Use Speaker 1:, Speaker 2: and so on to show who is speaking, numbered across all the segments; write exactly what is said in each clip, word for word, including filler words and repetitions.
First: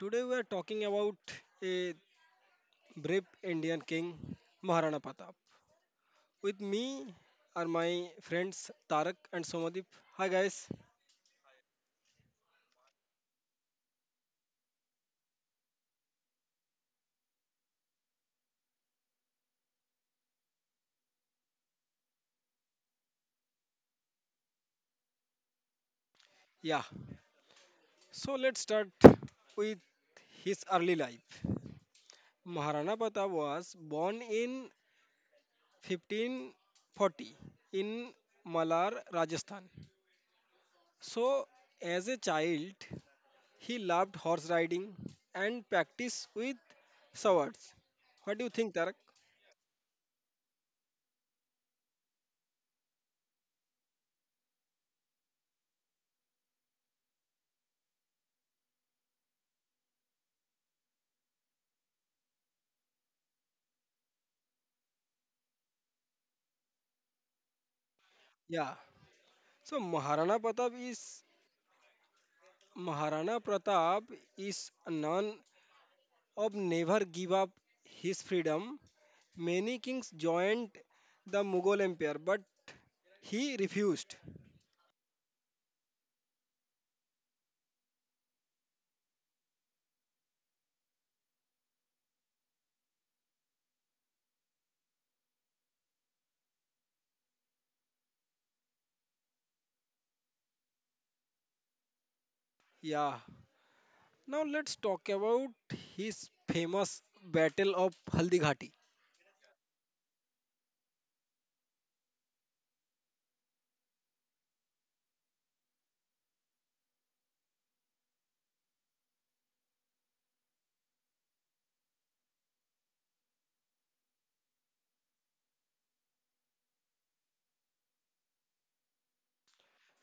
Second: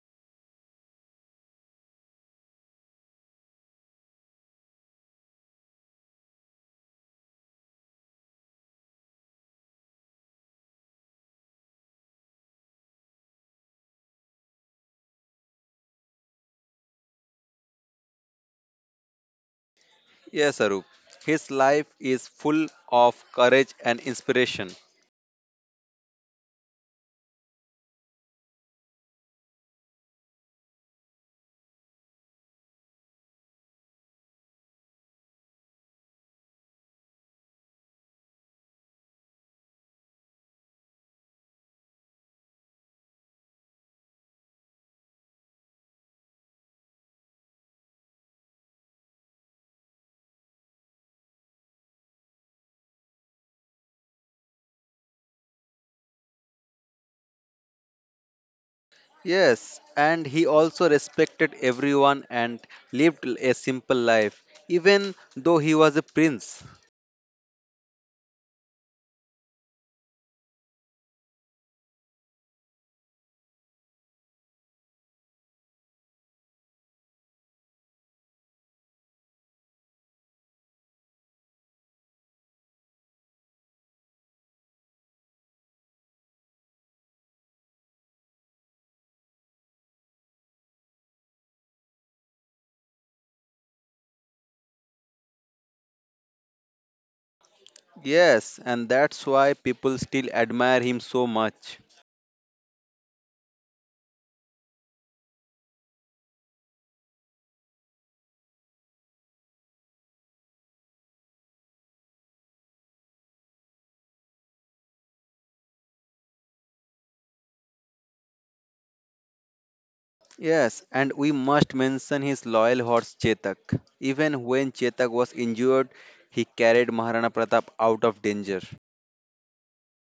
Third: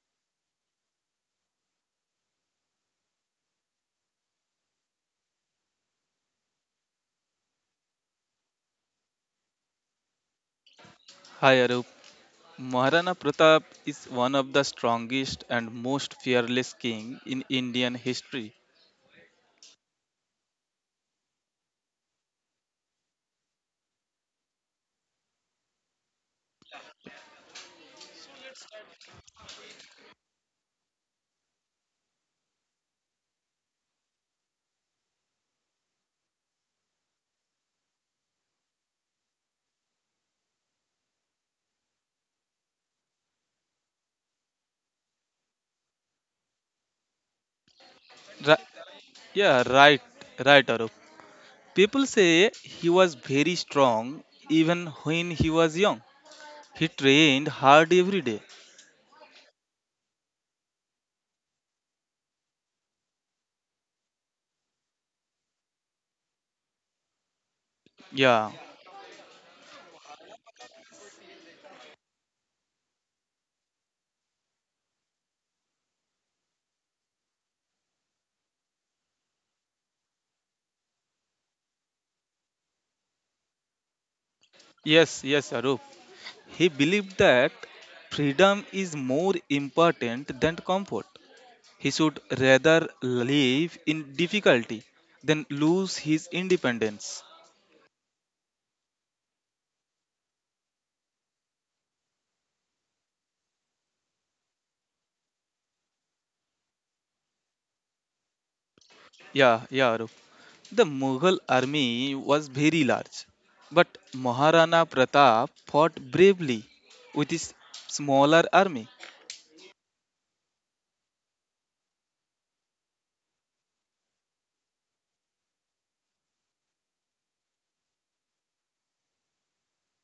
Speaker 1: Today we are talking about a brave Indian king, Maharana Pratap. With me are my friends Tarak and Somadip. Hi guys.
Speaker 2: Hi Arup. Maharana Pratap is one of the strongest and most fearless king in Indian history.
Speaker 3: Yes, Arup. His life is full of courage and inspiration.
Speaker 1: Yeah. So let's start with his early life. Maharana Pratap was born in fifteen forty in Malar, Rajasthan. So, as a child, he loved horse riding and practiced with swords. What do you
Speaker 2: Ri-
Speaker 1: think, Tarak?
Speaker 2: yeah, right, right Arup. People say he was very strong even when he was young. He trained hard every day.
Speaker 3: Yes, and he also respected everyone and lived a simple life, even though he was a prince.
Speaker 2: Yeah,
Speaker 1: Yeah. So Maharana Pratap is Maharana Pratap is a none of never give up his freedom. Many kings joined the Mughal Empire, but he refused.
Speaker 2: yes, yes Arup. He believed that freedom is more important than comfort. He should rather live in difficulty than lose his independence.
Speaker 3: Yes, and that's why people still admire him so much.
Speaker 1: Yeah. Now let's talk about his famous battle of Haldighati.
Speaker 2: Yeah, yeah, Arup. The Mughal army was very large, but Maharana Pratap fought bravely with his smaller army.
Speaker 3: Yes, and we must mention his loyal horse Chetak. Even when Chetak was injured, he carried Maharana Pratap out of danger.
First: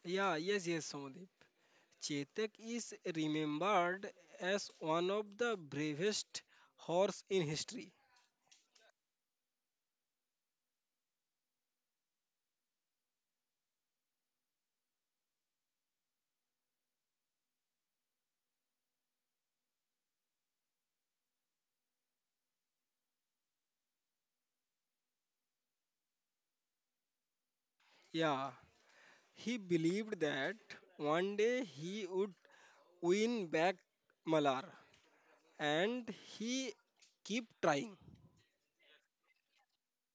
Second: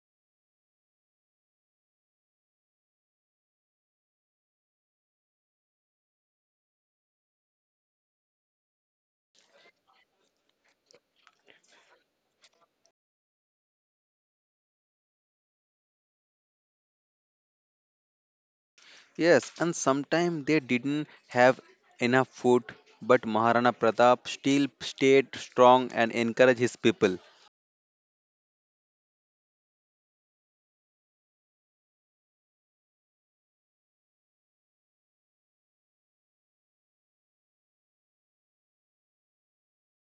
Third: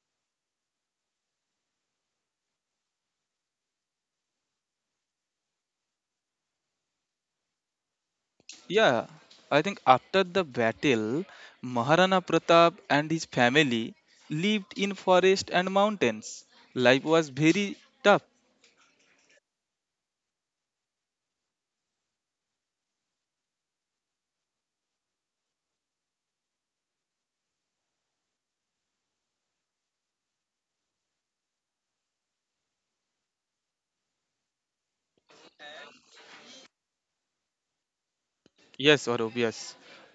Speaker 1: Yeah, yes, yes, Somodip. Chetak is remembered as one of the bravest horse in history.
Speaker 2: Yeah, I think after the battle, Maharana Pratap and his family lived in forest and mountains. Life was very tough.
Speaker 3: Yes, and sometimes they didn't have enough food, but Maharana Pratap still stayed strong and encouraged his people.
Speaker 1: Yeah, he believed that one day he would win back Malar and he keep trying.
Speaker 2: Yes, Aurob, yes.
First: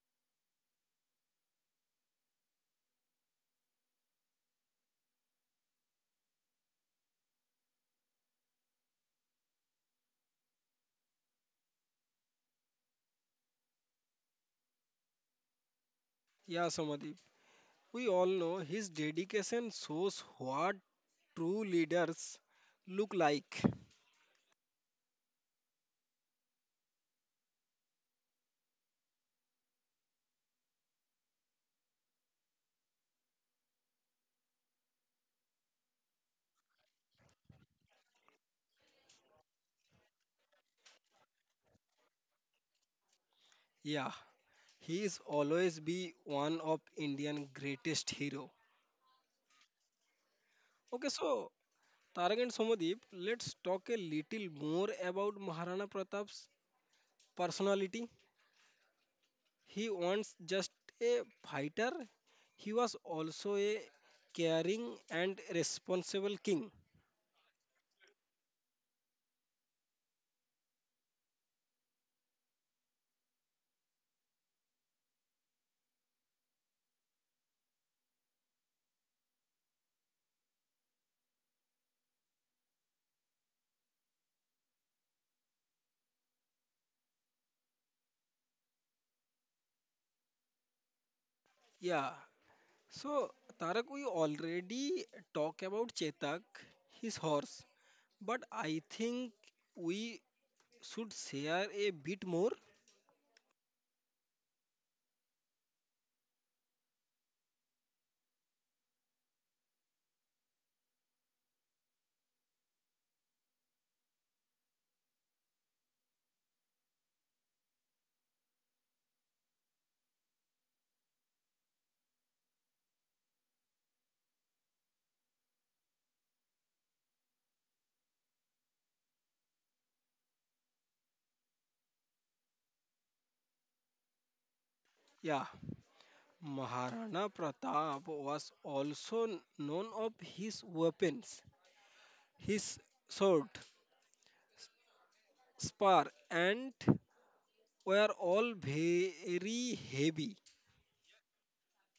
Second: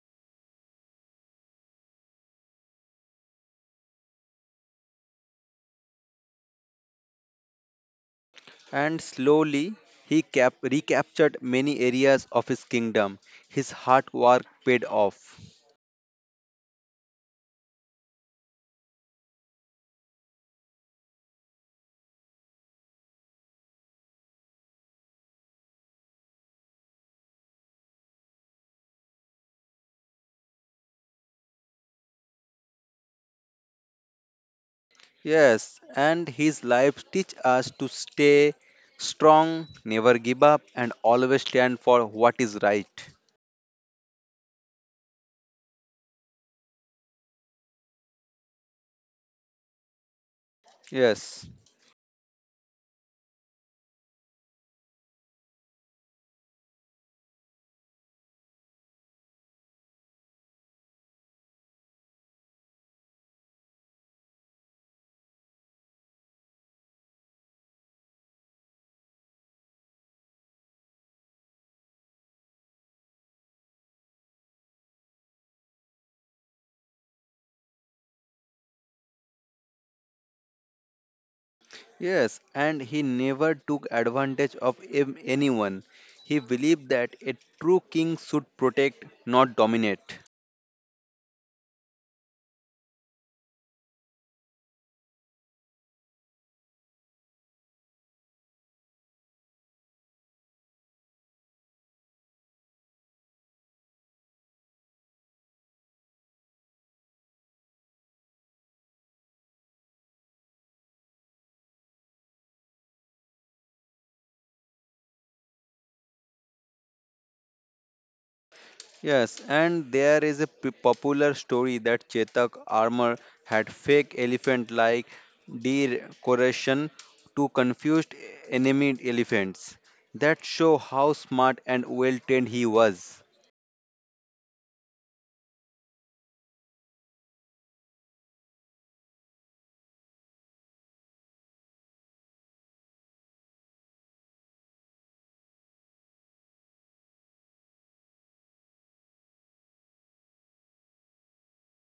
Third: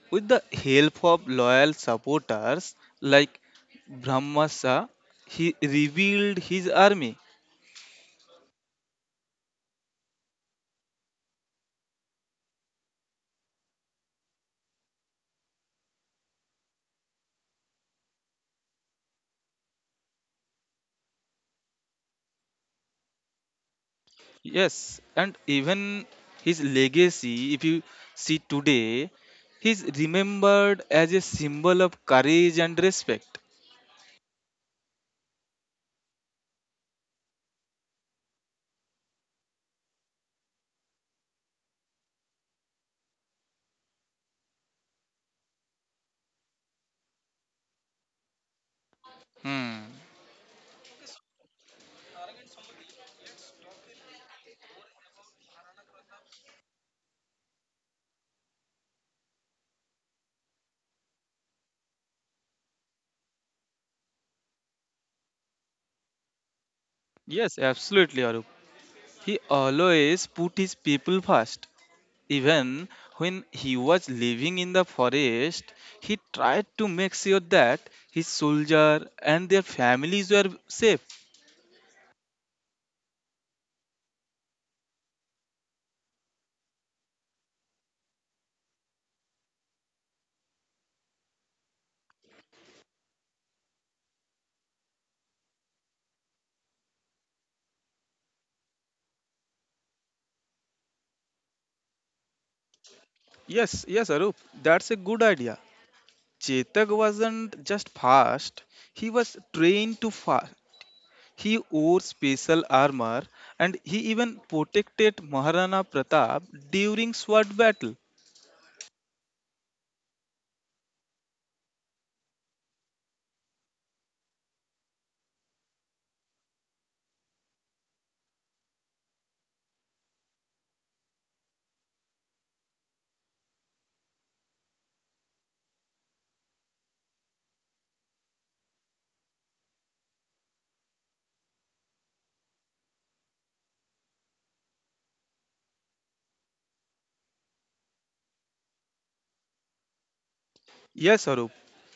Speaker 2: With the help of loyal supporters like Brahmasa, he revealed his army.
Speaker 3: And slowly, he cap- recaptured many areas of his kingdom. His hard work paid off.
Speaker 1: Yeah, Somadip. We all know his dedication shows what true leaders look like.
Speaker 2: Yes, and even his legacy, if you see today, he's remembered as a symbol of courage and respect.
Speaker 3: Yes, and his life teach us to stay strong, never give up, and always stand for what is right.
Speaker 1: Yeah, he is always be one of Indian greatest hero.
Speaker 2: Hmm.
Speaker 1: Okay,
Speaker 3: Yes.
Speaker 1: so Tarak and Somadeep, let's talk a little more about Maharana Pratap's personality. He was just a fighter, he was also a caring and responsible king.
Speaker 2: Yes, absolutely, Arup. He always put his people first. Even when he was living in the forest, he tried to make sure that his soldier and their families were safe.
Speaker 3: Yes, and he never took advantage of em- anyone. He believed that a true king should protect, not dominate.
Speaker 1: Yeah, so Tarak, we already talk about Chetak, his horse, but I think we should share a bit more.
Speaker 2: Yes, yes, Arup, that's a good idea. Chetak wasn't just fast, he was trained to fight. He wore special armor and he even protected Maharana Pratap during sword battle.
Speaker 3: Yes, and there is a p- popular story that Chetak armor had fake elephant like decoration to confused enemy elephants. That show how smart and well trained he was.
Speaker 1: Yeah, Maharana Pratap was also known of his weapons. His sword, spar, and were all very heavy.
Speaker 2: Yes, Arup.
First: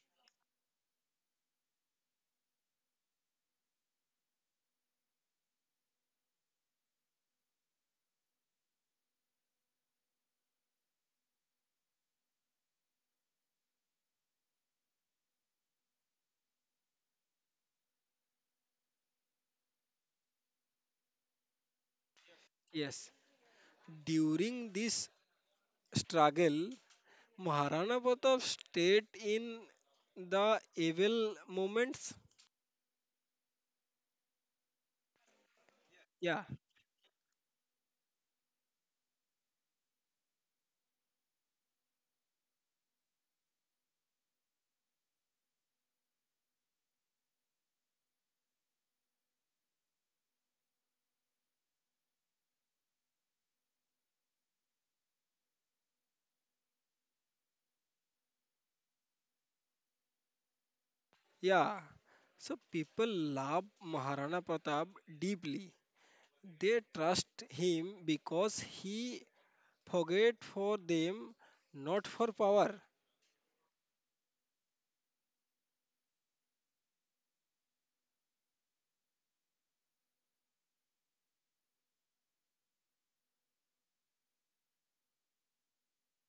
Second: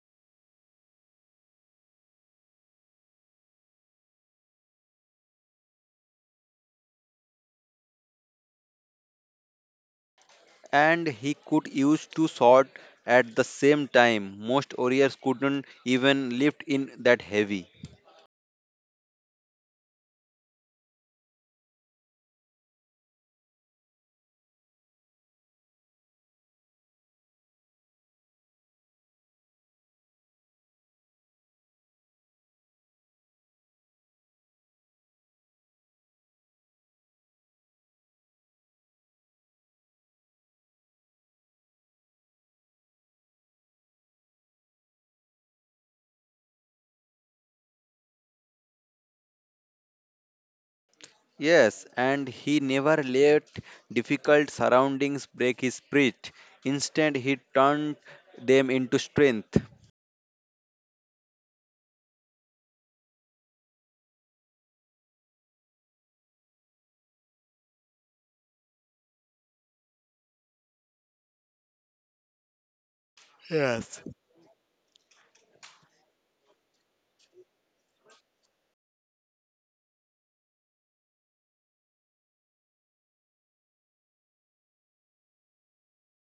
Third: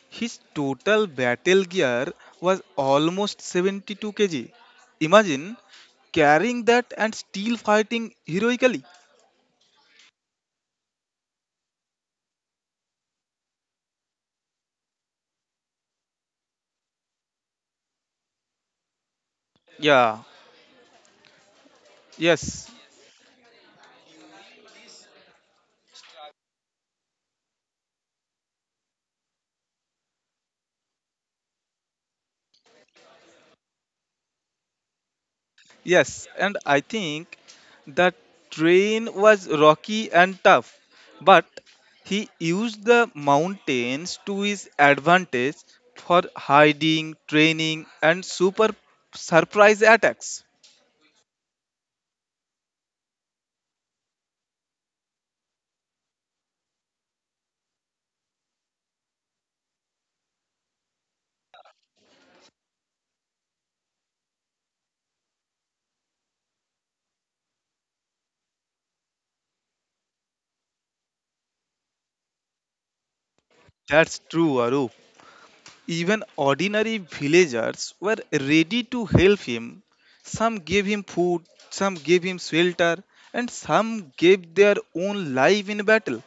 Speaker 2: His total battle gear was almost seventy-two kilograms. Imagine carrying that and still fighting heroically.
Speaker 3: And he could use two swords at the same time. Most warriors couldn't even lift in that heavy.
Speaker 2: Yeah, yes.
Speaker 1: Yes, during this struggle, Maharana Pratap stayed in the evil moments.
Speaker 2: Yes,
Speaker 1: Yeah,
Speaker 2: and I think the train was rocky and tough, but he used the mountains to his advantage for hiding, training, and super surprise attacks.
Speaker 3: Yes, and he never let difficult surroundings break his spirit. Instead, he turned them into strength.
Speaker 1: yeah. So people love Maharana Pratap deeply. They trust him because he forget for them, not for power.
Speaker 3: Yes.
Speaker 2: That's true, Arup. Even ordinary villagers were ready to help him. Some gave him food, some gave him shelter, and some gave their own life in battle.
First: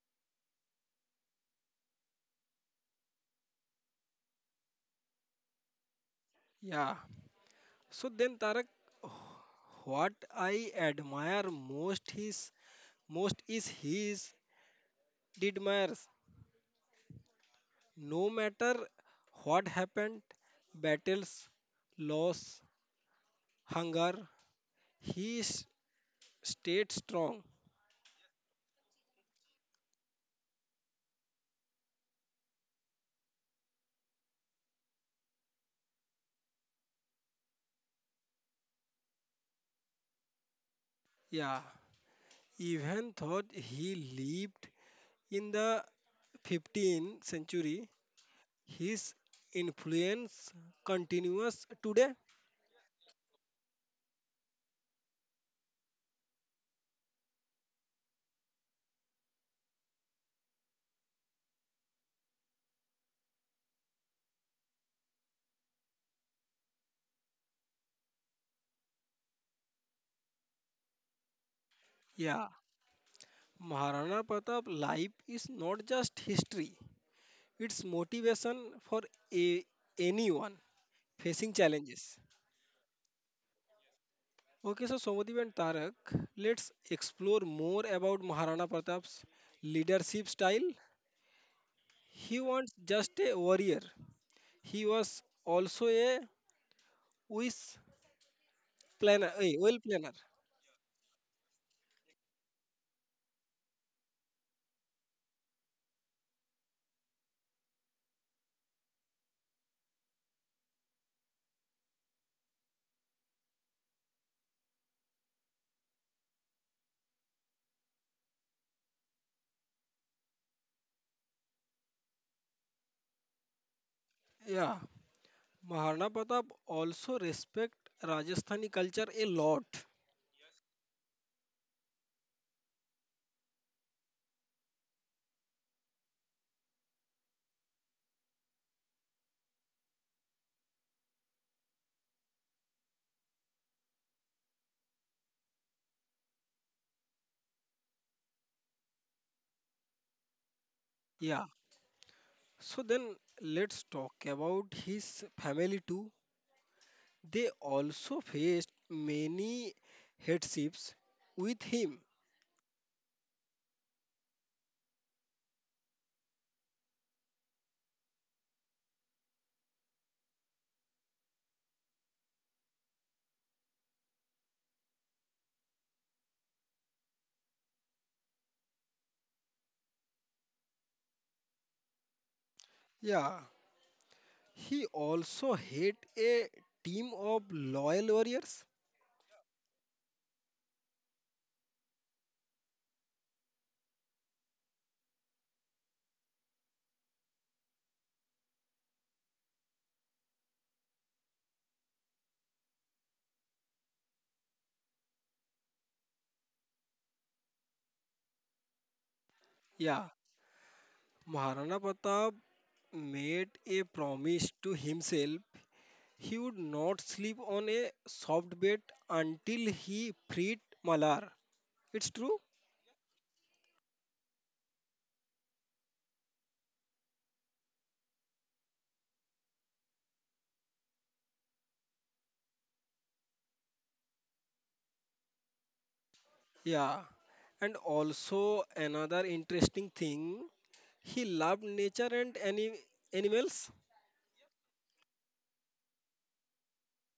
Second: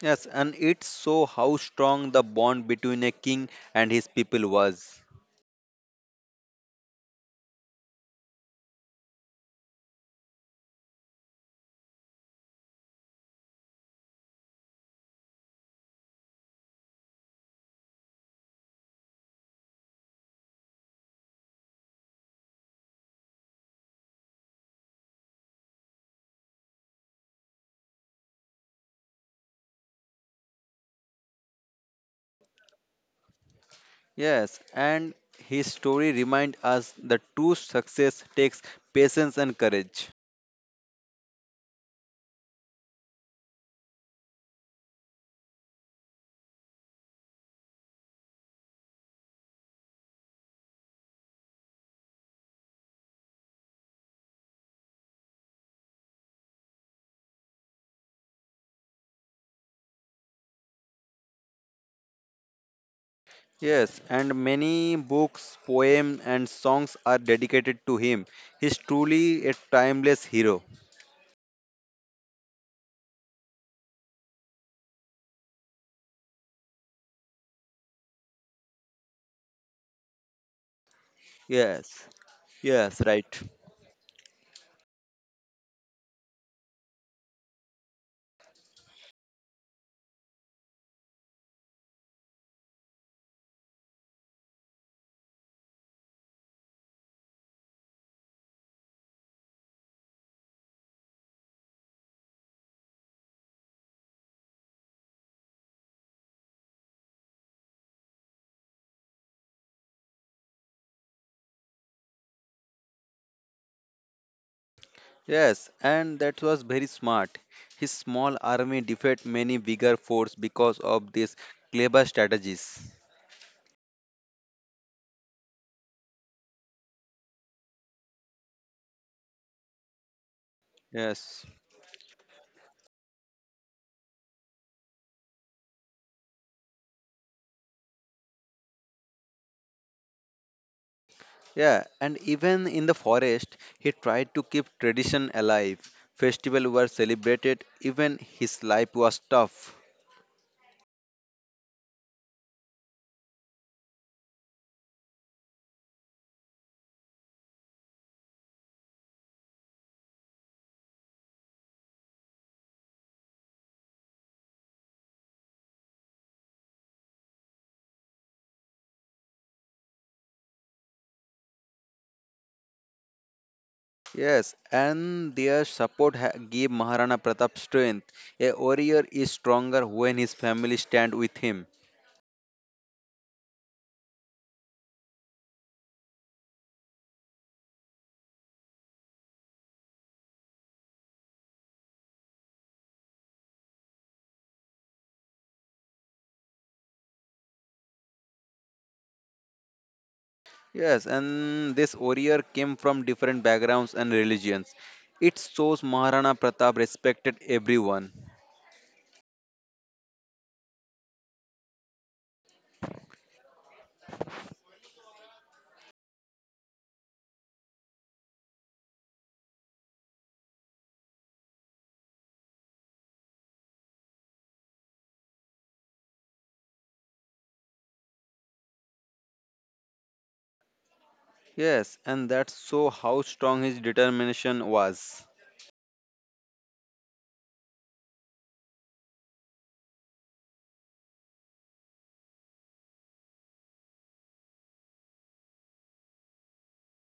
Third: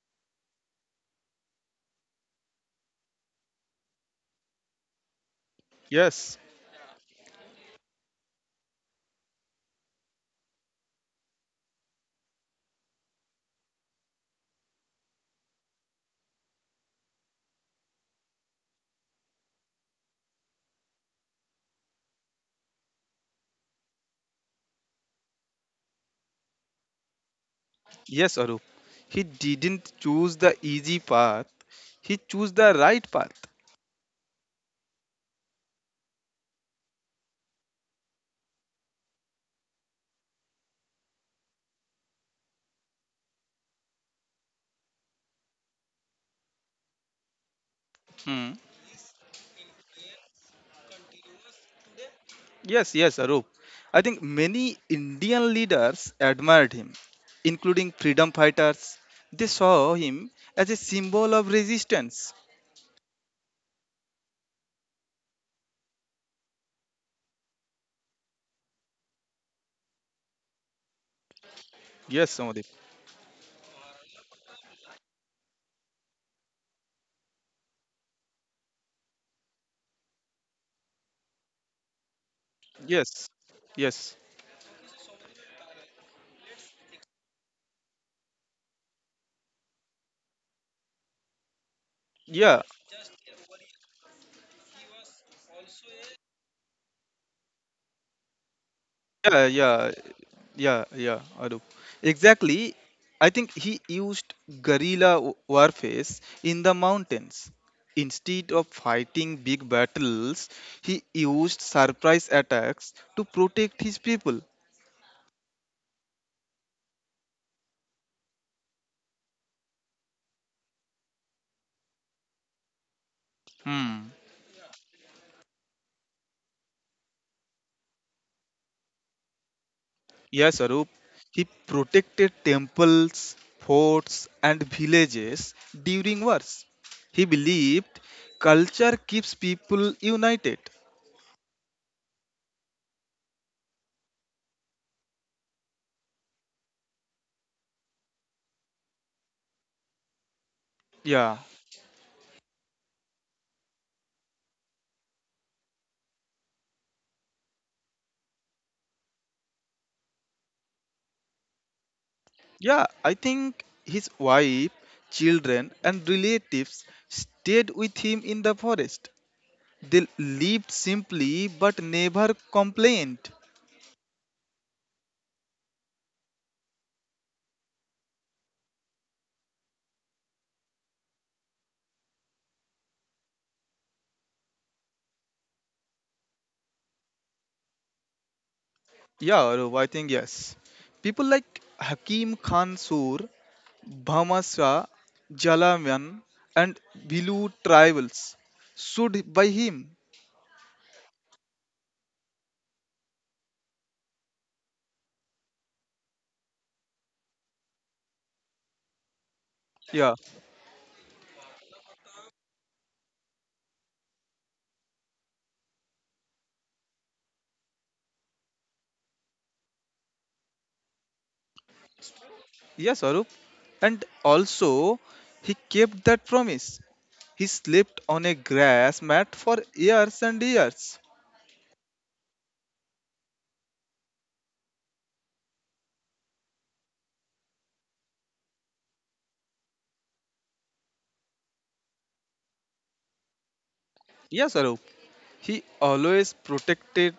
Speaker 3: Yes, and it show how strong the bond between a king and his people was.
Speaker 2: Yes.
Speaker 1: Yeah. So then, Tarak, what I admire most is most is his didmires. No matter what happened, battles, loss, hunger, he s- stayed strong.
Speaker 2: Yes, Arup. He didn't choose the easy path. He chose the right path.
Speaker 3: Yes, and his story reminds us that true success takes patience and courage.
Speaker 1: Yeah, even though he lived in the fifteenth century,
Speaker 2: Hmm.
Speaker 1: his influence continues today.
Speaker 2: Yes, yes, Arup. I think many Indian leaders admired him, including freedom fighters. They saw him as a symbol of resistance.
Speaker 3: Yes, and many books, poems, and songs are dedicated to him. He's truly a timeless hero.
Speaker 2: Yes,
Speaker 1: Yeah,
Speaker 2: Amadip.
Speaker 1: Maharana Pratap life is not just history; it's motivation for a, anyone facing
Speaker 3: Yes,
Speaker 1: challenges.
Speaker 3: yes,
Speaker 2: Yes,
Speaker 3: right.
Speaker 2: yes.
Speaker 1: Okay, so Somadip and Tarak, let's explore more about Maharana Pratap's leadership style. He
Speaker 2: Yeah.
Speaker 1: was just a warrior. He was also a wish planner,
Speaker 2: Yeah,
Speaker 1: a well
Speaker 2: yeah,
Speaker 1: planner.
Speaker 2: yeah, yeah, I exactly. I think he used guerrilla w- warfare in the mountains. Instead of fighting big battles, he used surprise attacks to protect his people.
Speaker 3: Yes, and that was very smart. His small army defeated many bigger force because of these clever strategies.
Speaker 2: Hmm.
Speaker 1: Yeah, Maharana Pratap also respect Rajasthani culture a lot.
Speaker 2: Yes, Arup.
Speaker 3: Yes.
Speaker 2: He protected temples, forts, and villages during wars. He believed culture keeps people united.
Speaker 3: Yeah, and even in the forest, he tried to keep tradition alive. Festivals were celebrated, even his life was tough.
Speaker 2: Yeah.
Speaker 1: Yeah. So then let's talk about his family too. They also faced many hardships with him.
Speaker 2: Yeah, I think his wife, children, and relatives stayed with him in the forest. They lived simply but never complained.
Speaker 3: Yes, and their support ha- gave Maharana Pratap strength. A warrior is stronger when his family stand with him.
Speaker 1: Yeah, he also had a team of loyal warriors.
Speaker 2: Yeah, Arup, I think yes. People like Hakim Khan Sur, Bhamasra, Jalamian, and Bilu tribals stood by him.
Speaker 3: Yes, and this warrior came from different backgrounds and religions. It shows Maharana Pratap respected everyone.
Speaker 1: Yeah,
Speaker 2: Yeah.
Speaker 1: Maharana Pratap made a promise to himself he would not sleep on a soft bed until he freed Malar. It's true?
Speaker 2: Yes, Arup. And also, he kept that promise. He slept on a grass mat for years and years.
Speaker 3: Yes, and that so how strong his determination was.
Speaker 1: Yeah. And also another interesting thing, he loved nature and any animals.
Speaker 2: Yes, Arup. He always protected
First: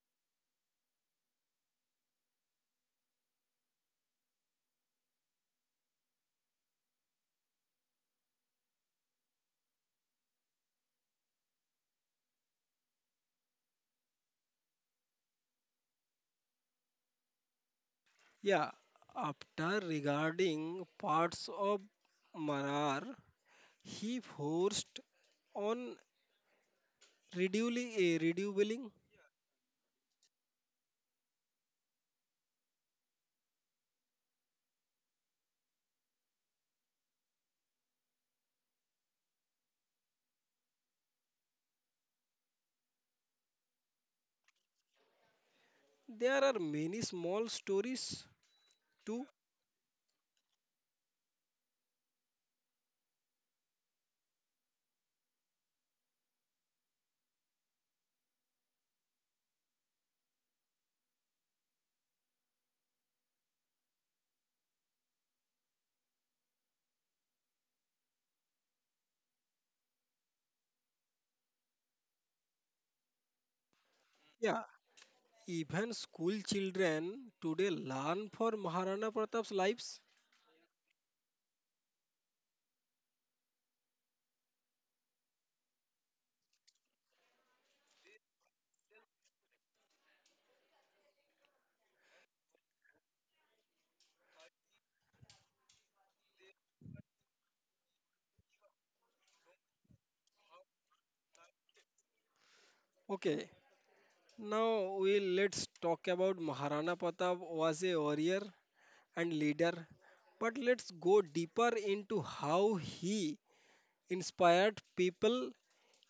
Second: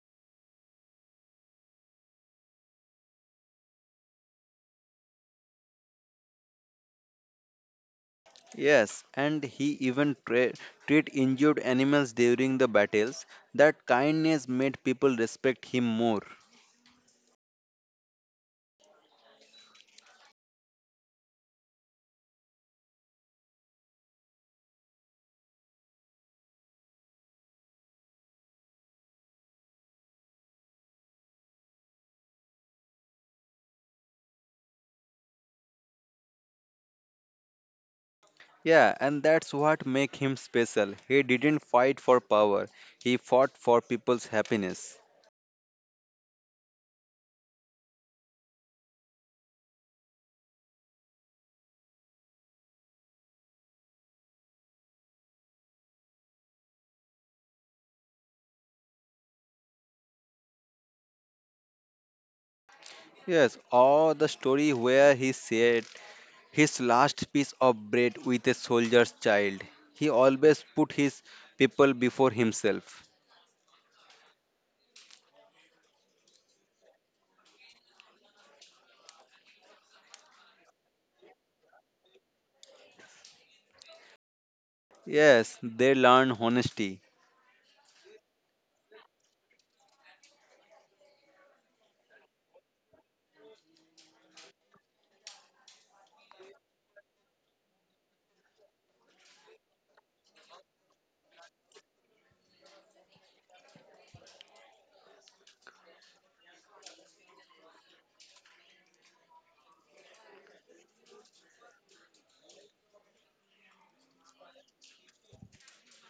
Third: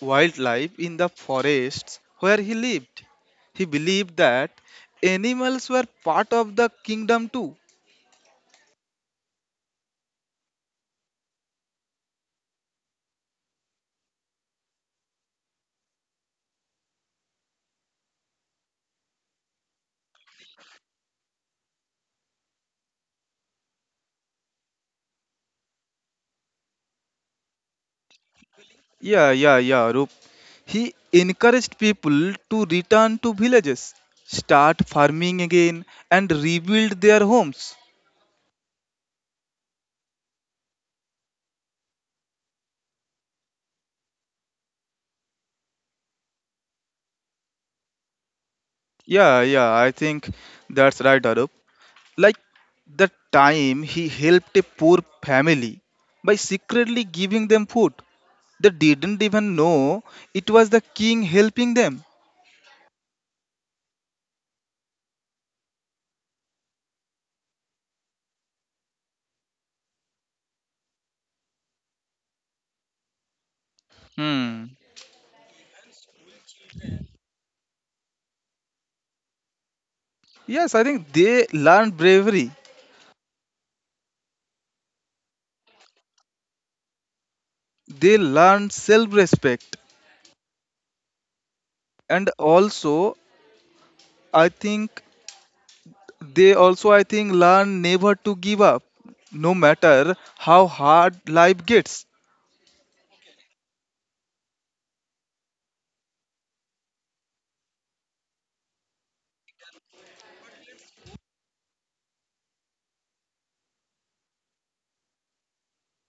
Speaker 2: wildlife in the forests where he lived. He believed that animals were part of the kingdom too.
Speaker 3: Yes, and he even tra- treat injured animals during the battles. That kindness made people respect him more.
Speaker 1: Yeah, after regarding parts of Manar, he forced on reducing, eh, reducing.
Speaker 2: Yeah, yeah, yeah, Arup. He encouraged people to return to villages, start farming again, and rebuild their homes.
Speaker 3: Yeah, and that's what make him special. He didn't fight for power. He fought for people's happiness.
Speaker 1: There are many small stories too.
Speaker 2: Yeah, yeah, I think that's right, Arup. Like the time he helped a poor family by secretly giving them food. They didn't even know it was the king helping them.
Speaker 3: Yes, or the story where he said his last piece of bread with a soldier's child. He always put his people before himself.
Speaker 1: Yeah,
Speaker 2: Hmm.
Speaker 1: even school children today learn for Maharana Pratap's lives.
Speaker 2: Yes, I think they learned bravery.
Speaker 3: Yes, they learn honesty.
Speaker 2: They learned self-respect. And also, I think they also I think learn never to give up, no matter how hard life gets.
Speaker 1: Okay, now we let's talk about Maharana Pratap was a warrior and leader, but let's go deeper into how he inspired people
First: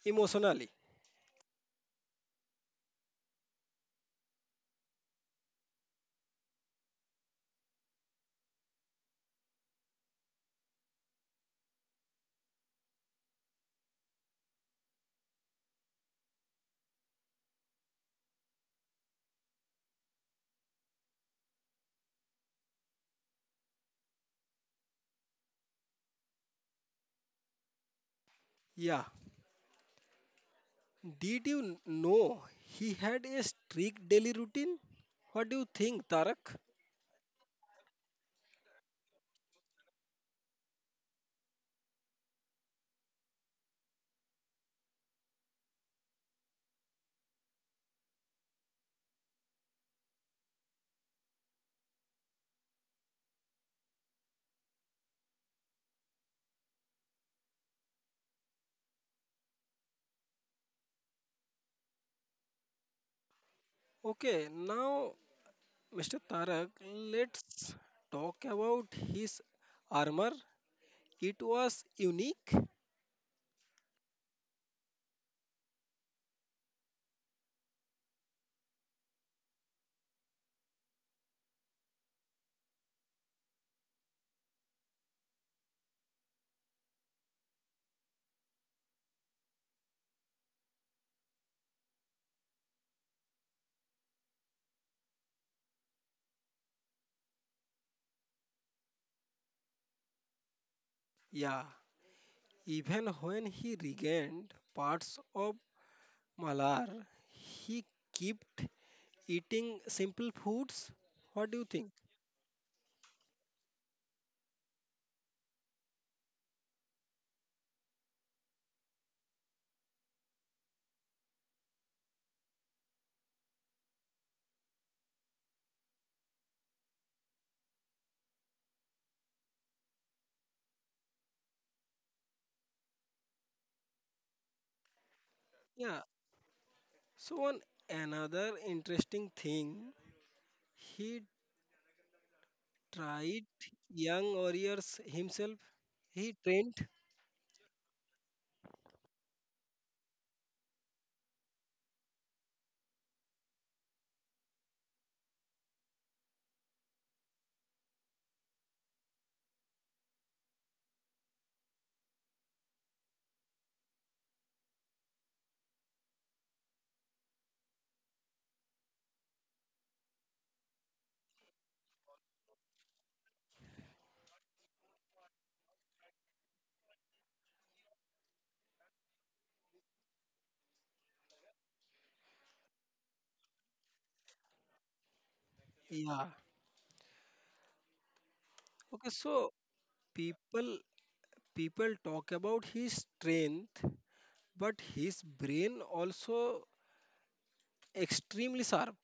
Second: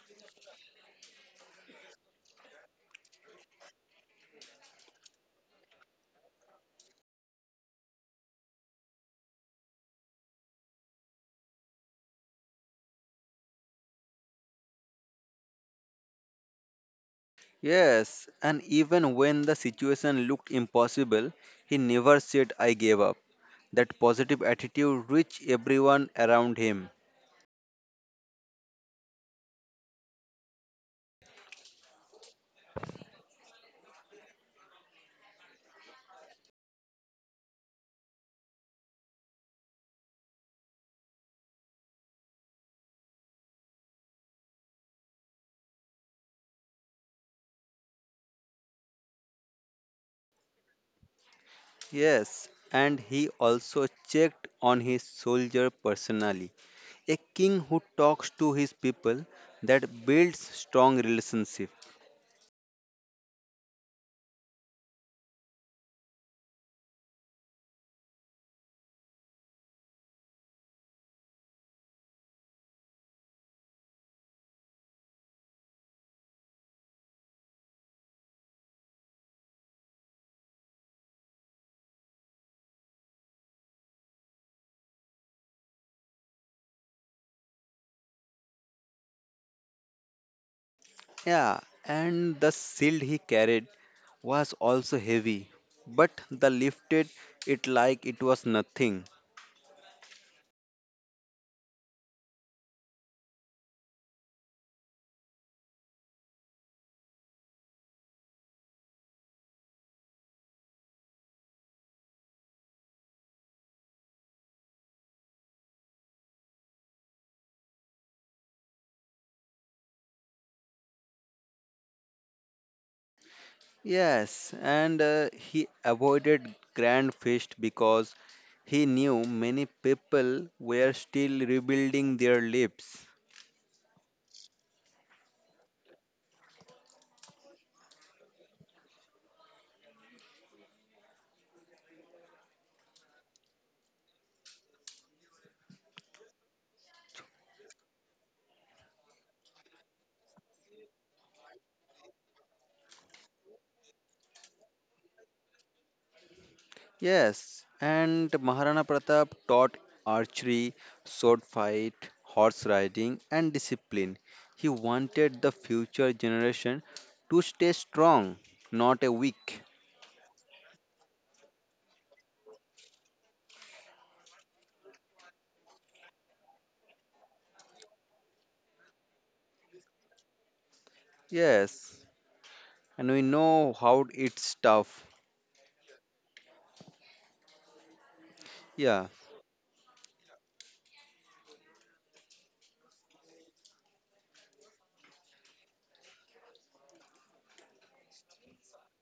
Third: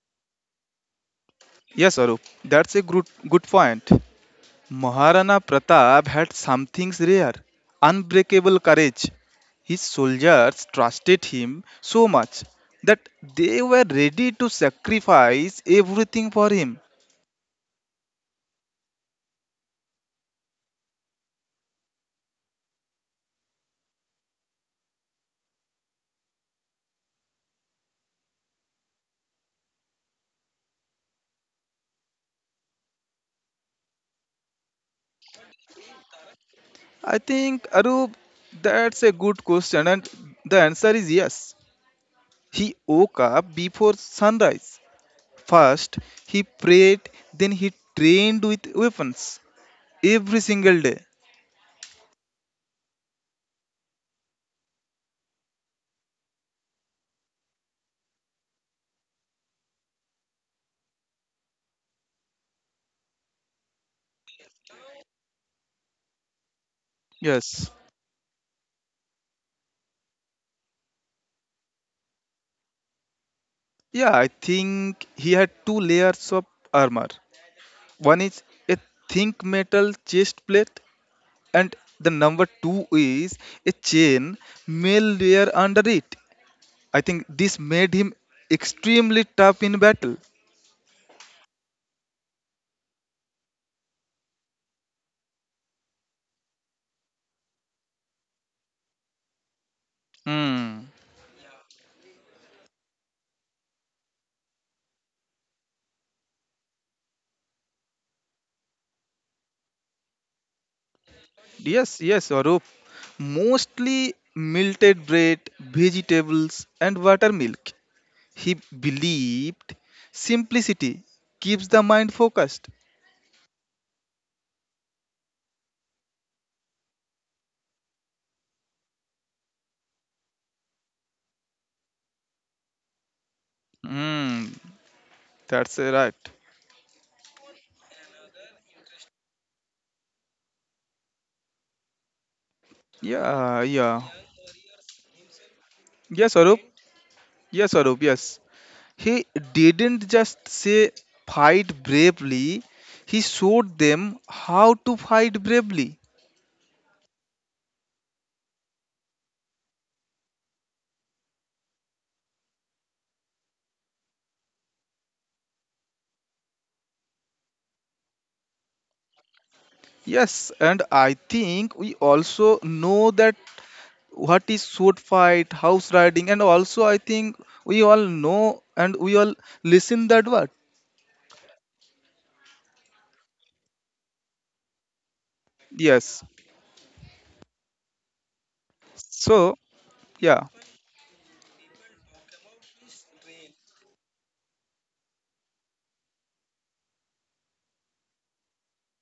Speaker 1: emotionally.
Speaker 2: Yes, Arup, that's a good good point. Maharana Pratap had something rare, unbreakable courage. His soldiers trusted him so much that they were ready to sacrifice everything for him.
Speaker 3: Yes, and even when the situation looked impossible, he never said, I gave up. That positive attitude reached everyone around him.
Speaker 1: Yeah, Did you n- know he had a strict daily routine? What do you think, Tarak?
Speaker 2: I think, Arup, that's a good question, and the answer is yes. He woke up before sunrise. First, he prayed, then, he trained with weapons every single day.
Speaker 3: Yes, and he also checked on his soldier personally. A king who talks to his people that builds strong relationship.
Speaker 1: Okay, now, mister Tarak,
Speaker 2: Yes.
Speaker 1: let's talk about his armor. It was unique.
Speaker 2: Yeah, I think he had two layers of armor. One is a think metal chest plate, and the number two is a chain mail layer under it. I think this made him extremely tough in battle.
Speaker 3: Yeah, and the shield he carried was also heavy, but the lifted it like it was nothing.
Speaker 2: Hmm.
Speaker 1: Yeah, even when he regained parts of Malar, he kept eating simple foods. What do you think?
Speaker 2: Yes, yes, Arup. Mostly melted bread, vegetables, and buttermilk. He believed simplicity keeps the mind focused.
Speaker 3: Yes, and uh, he avoided grand feast because he knew many people were still rebuilding their lives.
Speaker 2: Hmm. That's
Speaker 1: Yeah,
Speaker 2: right.
Speaker 1: so on another interesting thing, he tried
Speaker 2: Yeah, yeah.
Speaker 1: young warriors himself.
Speaker 2: Yes,
Speaker 1: He
Speaker 2: Arup.
Speaker 1: trained.
Speaker 2: Yes, Arup. Yes. He didn't just say fight bravely, he showed them how to fight bravely.
Speaker 3: Yes, and Maharana Pratap taught archery, sword fight, horse riding, and discipline. He wanted the future generation to stay strong, not a weak.
Speaker 2: Yes, and I think we also know that what is sword fight, house riding, and also I think we all know and we all listen that word.
Speaker 3: Yes, and we know how it's tough.
Speaker 2: Yes.
Speaker 1: Yeah.
Speaker 3: Yeah,
Speaker 1: Okay. So
Speaker 2: So yeah,
Speaker 1: people people talk about his strength, but his brain also extremely sharp.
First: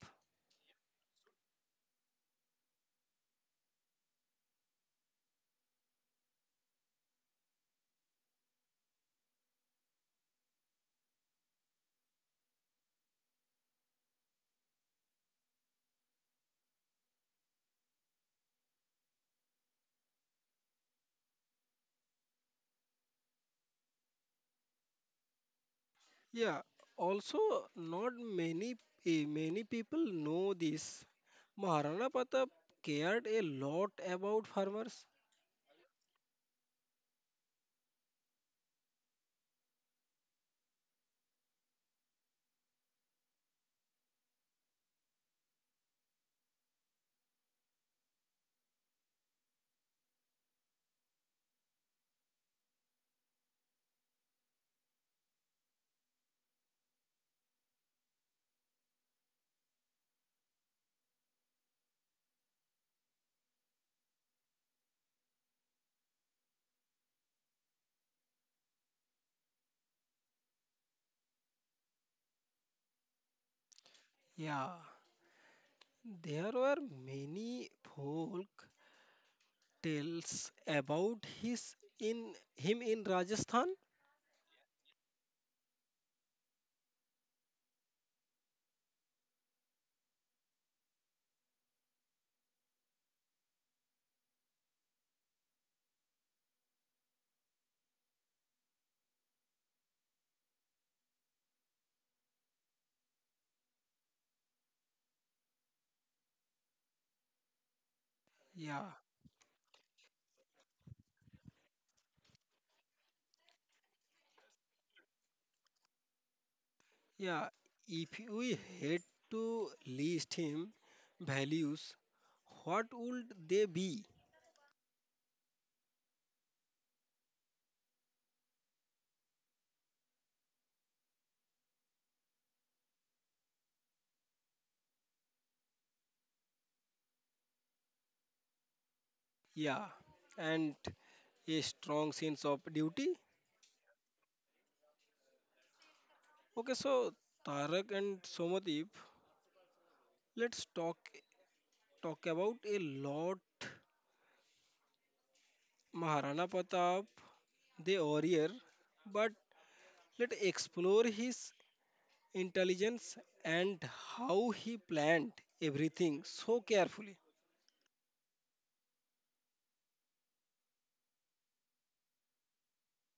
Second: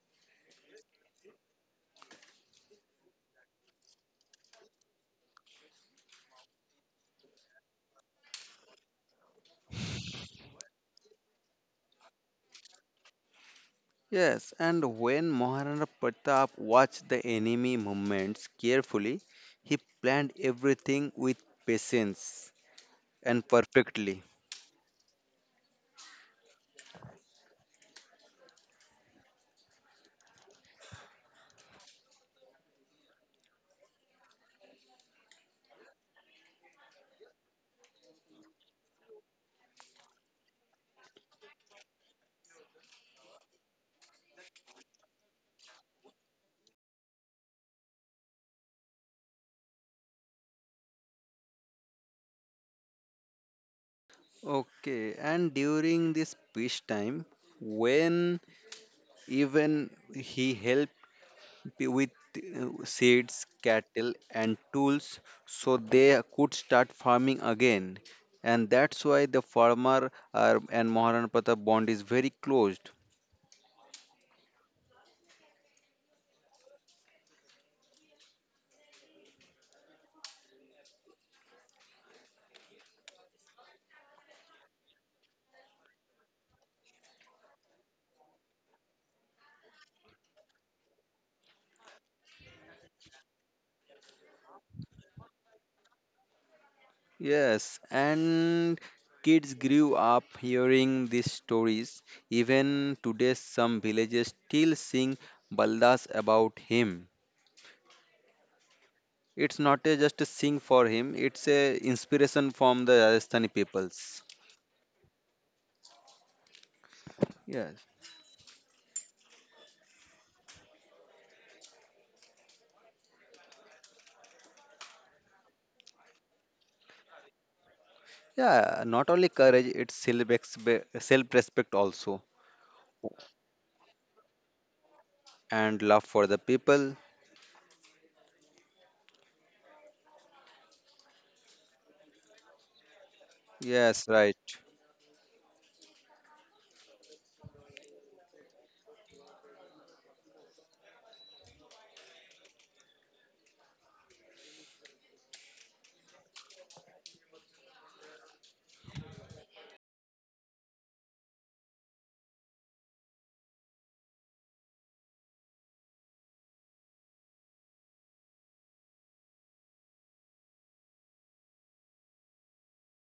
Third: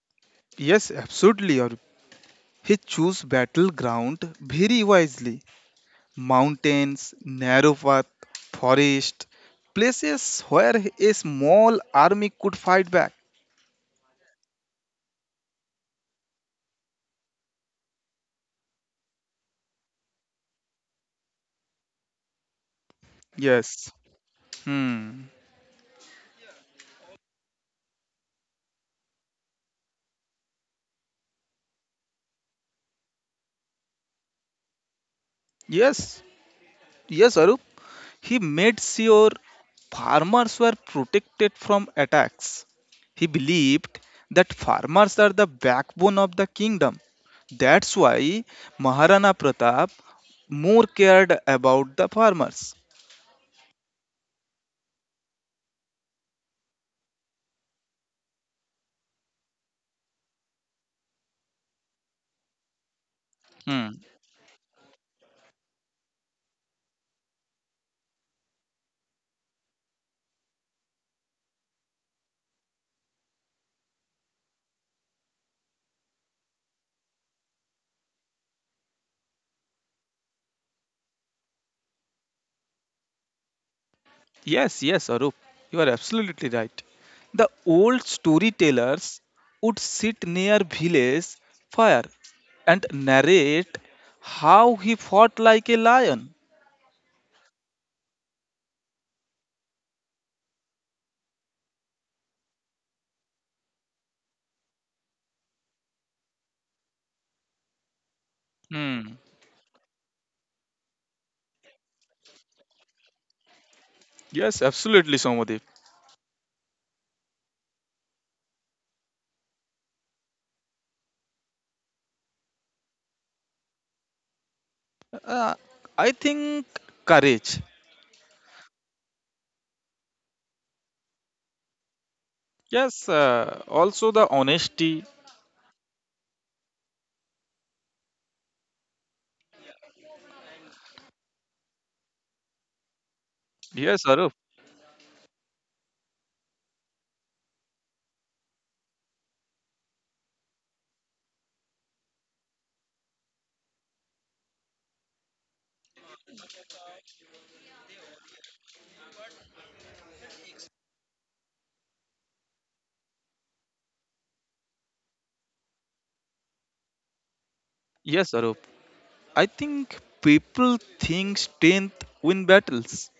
Speaker 2: yes, absolutely. Or He chose battleground very wisely: mountains, narrow path, forest, places where a small army could fight back.
Speaker 3: yes, and when Maharana Pratap watched the enemy movements carefully, he planned everything with patience and
Speaker 2: Yes.
Speaker 3: perfectly.
Speaker 2: Hmm.
Speaker 1: Yeah. Also, not many eh, many people know this. Maharana Pratap cared a lot about farmers.
Speaker 2: Yes. Yes, Arup. He made sure farmers were protected from attacks. He believed that farmers are the backbone of the kingdom. That's why Maharana Pratap more cared about the farmers.
Speaker 3: Okay, and during this peace time, when even he helped with uh, seeds,
Speaker 2: Hmm.
Speaker 3: cattle, and tools so they could start farming again. And that's why the farmer uh, and Maharana Pratap bond is very close.
Speaker 1: Yeah, there were many folk tales about his in him in Rajasthan.
Speaker 2: Yes, yes, Arup, you are absolutely right. The old storytellers would sit near village fire and narrate how he fought like a lion.
Speaker 3: Yes, and kids grew up hearing these stories. Even today, some villages still sing baldas about him.
Speaker 1: Yeah,
Speaker 2: Hmm.
Speaker 3: It's not a just a sing for him. It's a inspiration from the Rajasthani peoples.
Speaker 2: Yes, absolutely, Somadev.
Speaker 1: yeah.
Speaker 3: Yes.
Speaker 1: If we had to list him values, what would they be?
Speaker 2: Uh, I think courage.
Speaker 3: Yeah. Not only courage, it's self self respect also
Speaker 2: Yes, uh, also the honesty.
Speaker 3: and love for the people.
Speaker 1: Yeah, and a strong sense of duty.
Speaker 2: Yes,
Speaker 3: Yes.
Speaker 2: Arup.
Speaker 3: Right.
Speaker 1: Okay, so Tarak and Somadip, let's talk talk about a lot Maharana Pratap, the warrior, but let's explore his intelligence and how he planned everything so carefully.
Speaker 2: Yes, Arup. I think people think strength win battles,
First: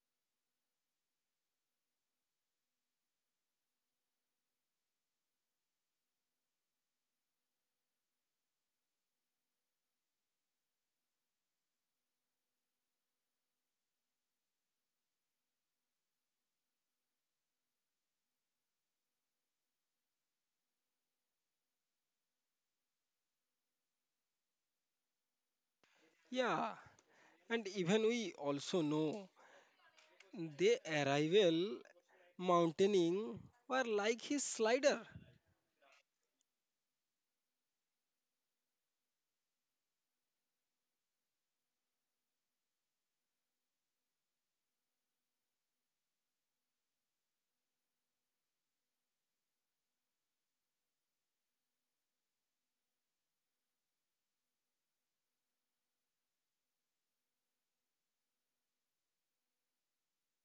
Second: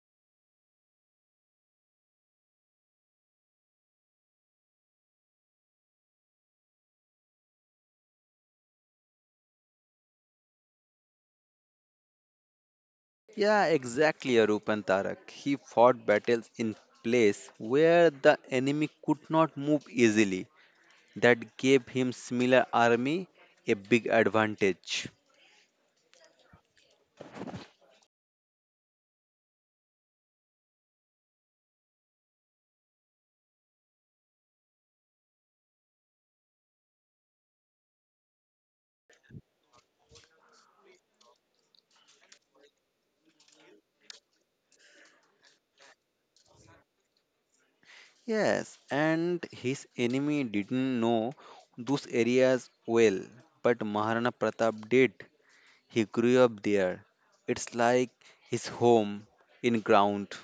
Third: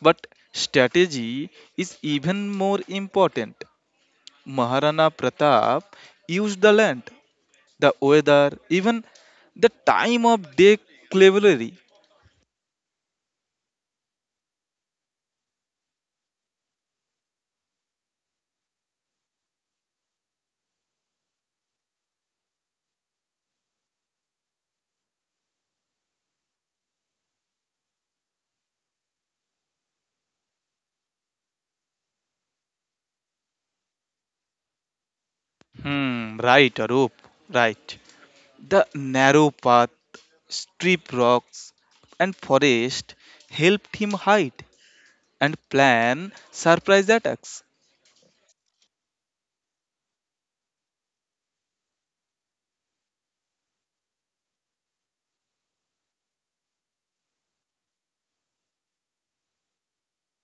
Speaker 2: but strategy is even more important. Maharana Pratap used the land, the weather, even the time of day cleverly.
Speaker 3: Yeah. Exactly. Arup and Tarak. He fought battles in place where the enemy could not move easily. That gave him similar army a big advantage.
Speaker 1: Yeah, and even we also know the arrival mountaineering were like his slider.
Speaker 2: Hmm, right, Arup, right. The narrow path, steep rocks, and forest helped him hide and plan surprise attacks.
Speaker 3: Yes, and his enemy didn't know those areas well, but Maharana Pratap did. He grew up there. It's like his home in ground,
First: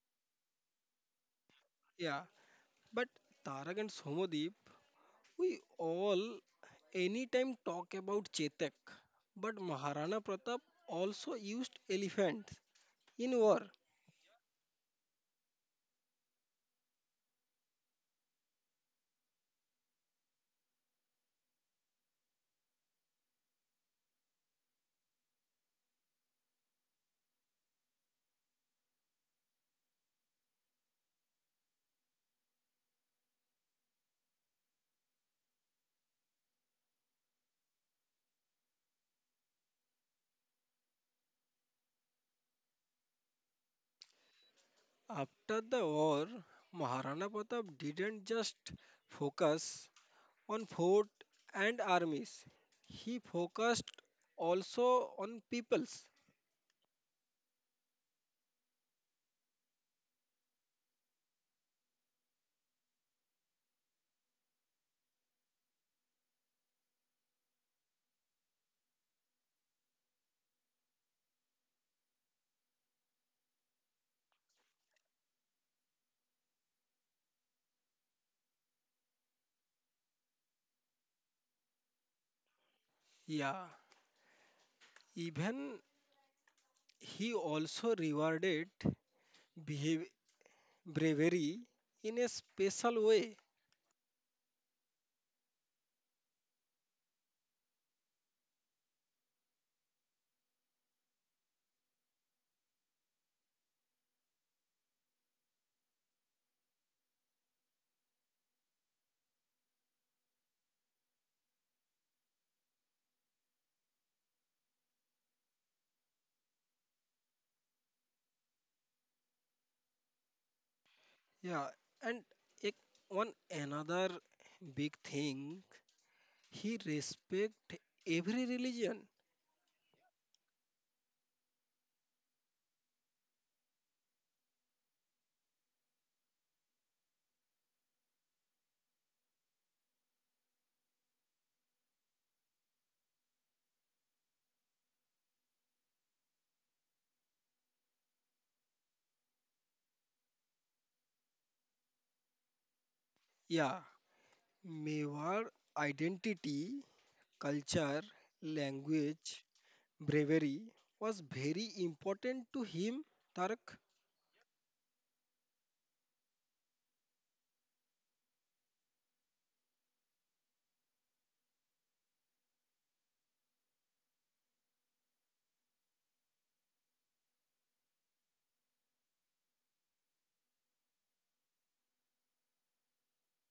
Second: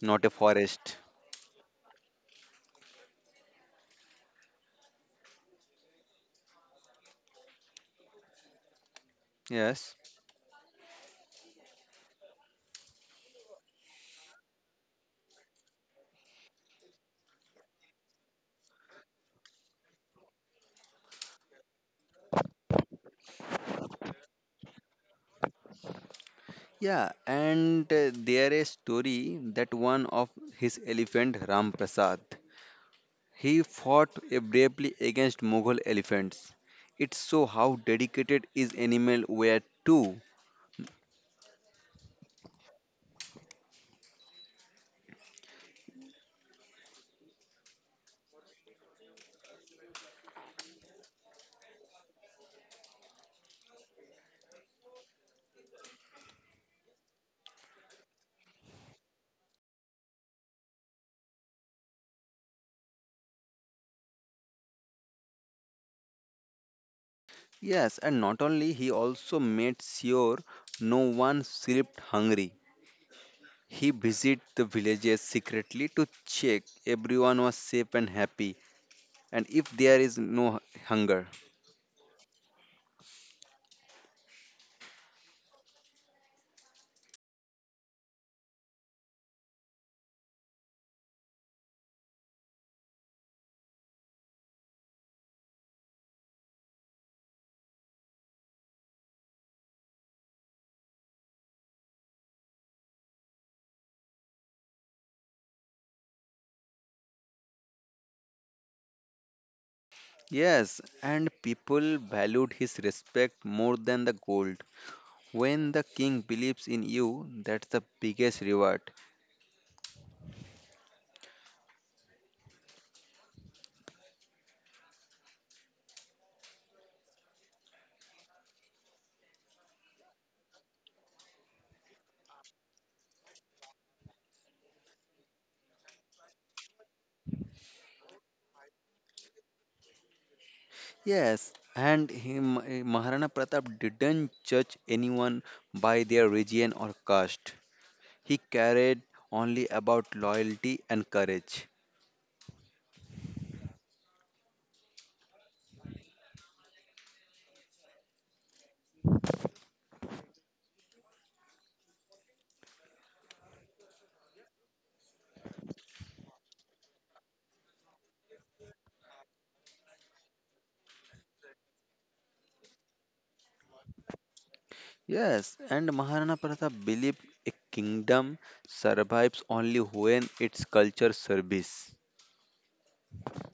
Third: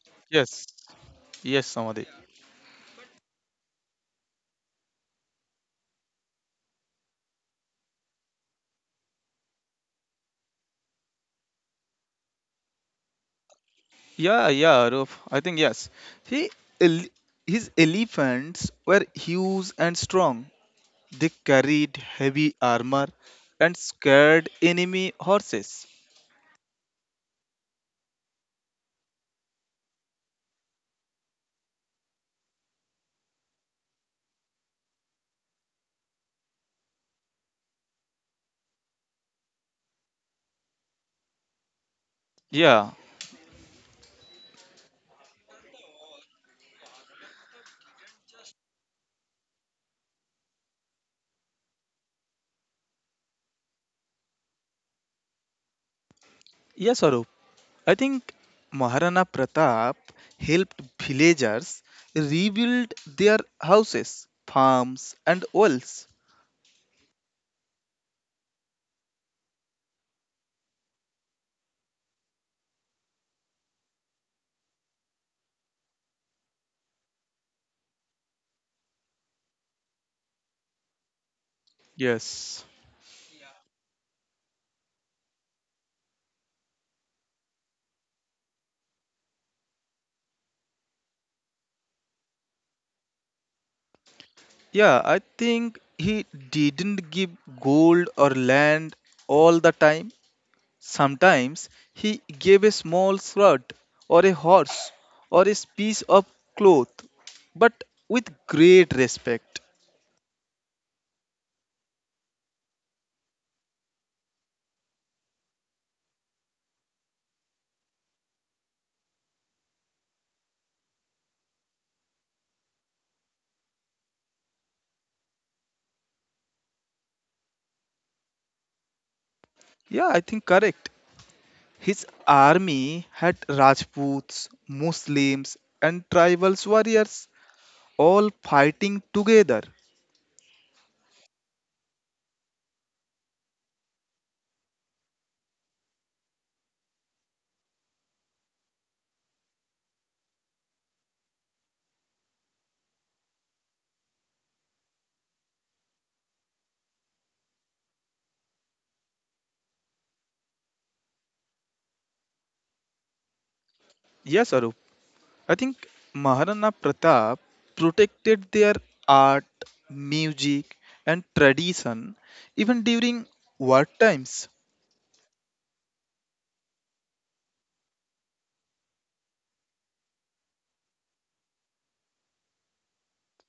Speaker 3: not a
Speaker 2: Yes,
Speaker 3: forest.
Speaker 2: yes, Samadhi.
Speaker 1: Yeah. But Tarak and Somadeep, we all anytime talk about Chetak. But
Speaker 3: Yes.
Speaker 1: Maharana Pratap also used elephants in war.
Speaker 2: Yeah, yeah, Arup. I think yes. He, ele- his elephants were huge and strong. They carried heavy armor and scared enemy horses.
Speaker 3: Yeah, and uh, there is story that one of his elephant Ram Prasad, he fought uh, bravely against Mughal elephants. It shows how dedicated his animal were too.
Speaker 2: Yeah,
Speaker 1: After the war, Maharana Pratap didn't just focus on fort and armies. He focused also on peoples.
Speaker 2: yes, Arup. I think Maharana Pratap helped villagers rebuild their houses, farms, and wells.
Speaker 3: Yes, and not only he also made sure no one slept hungry. He visited the villages secretly to check everyone was safe and happy and if there is no hu- hunger.
Speaker 2: Yes.
Speaker 1: Yeah, even he also rewarded behav- bravery in a special way.
Speaker 2: Yeah, I think he didn't give gold or land all the time. Sometimes he gave a small shirt or a horse or a piece of cloth, but with great respect.
Speaker 3: Yes, and people valued his respect more than the gold. When the king believes in you, that's the biggest reward.
Speaker 1: Yeah, and ek- one another big thing, he respect every religion.
Speaker 2: Yeah, I think correct. His army had Rajputs, Muslims, and tribal warriors all fighting together.
Speaker 3: Yes, and he, Maharana Pratap didn't judge anyone by their region or caste. He cared only about loyalty and courage.
Speaker 1: Yeah, Mewar identity, culture, language, bravery was very important to him, Tarak.
Speaker 2: Yes, Arup. I think Maharana Pratap protected their art, music, and tradition even during war times.
Speaker 3: Yes, and Maharana Pratap believed a kingdom survives only when its culture service.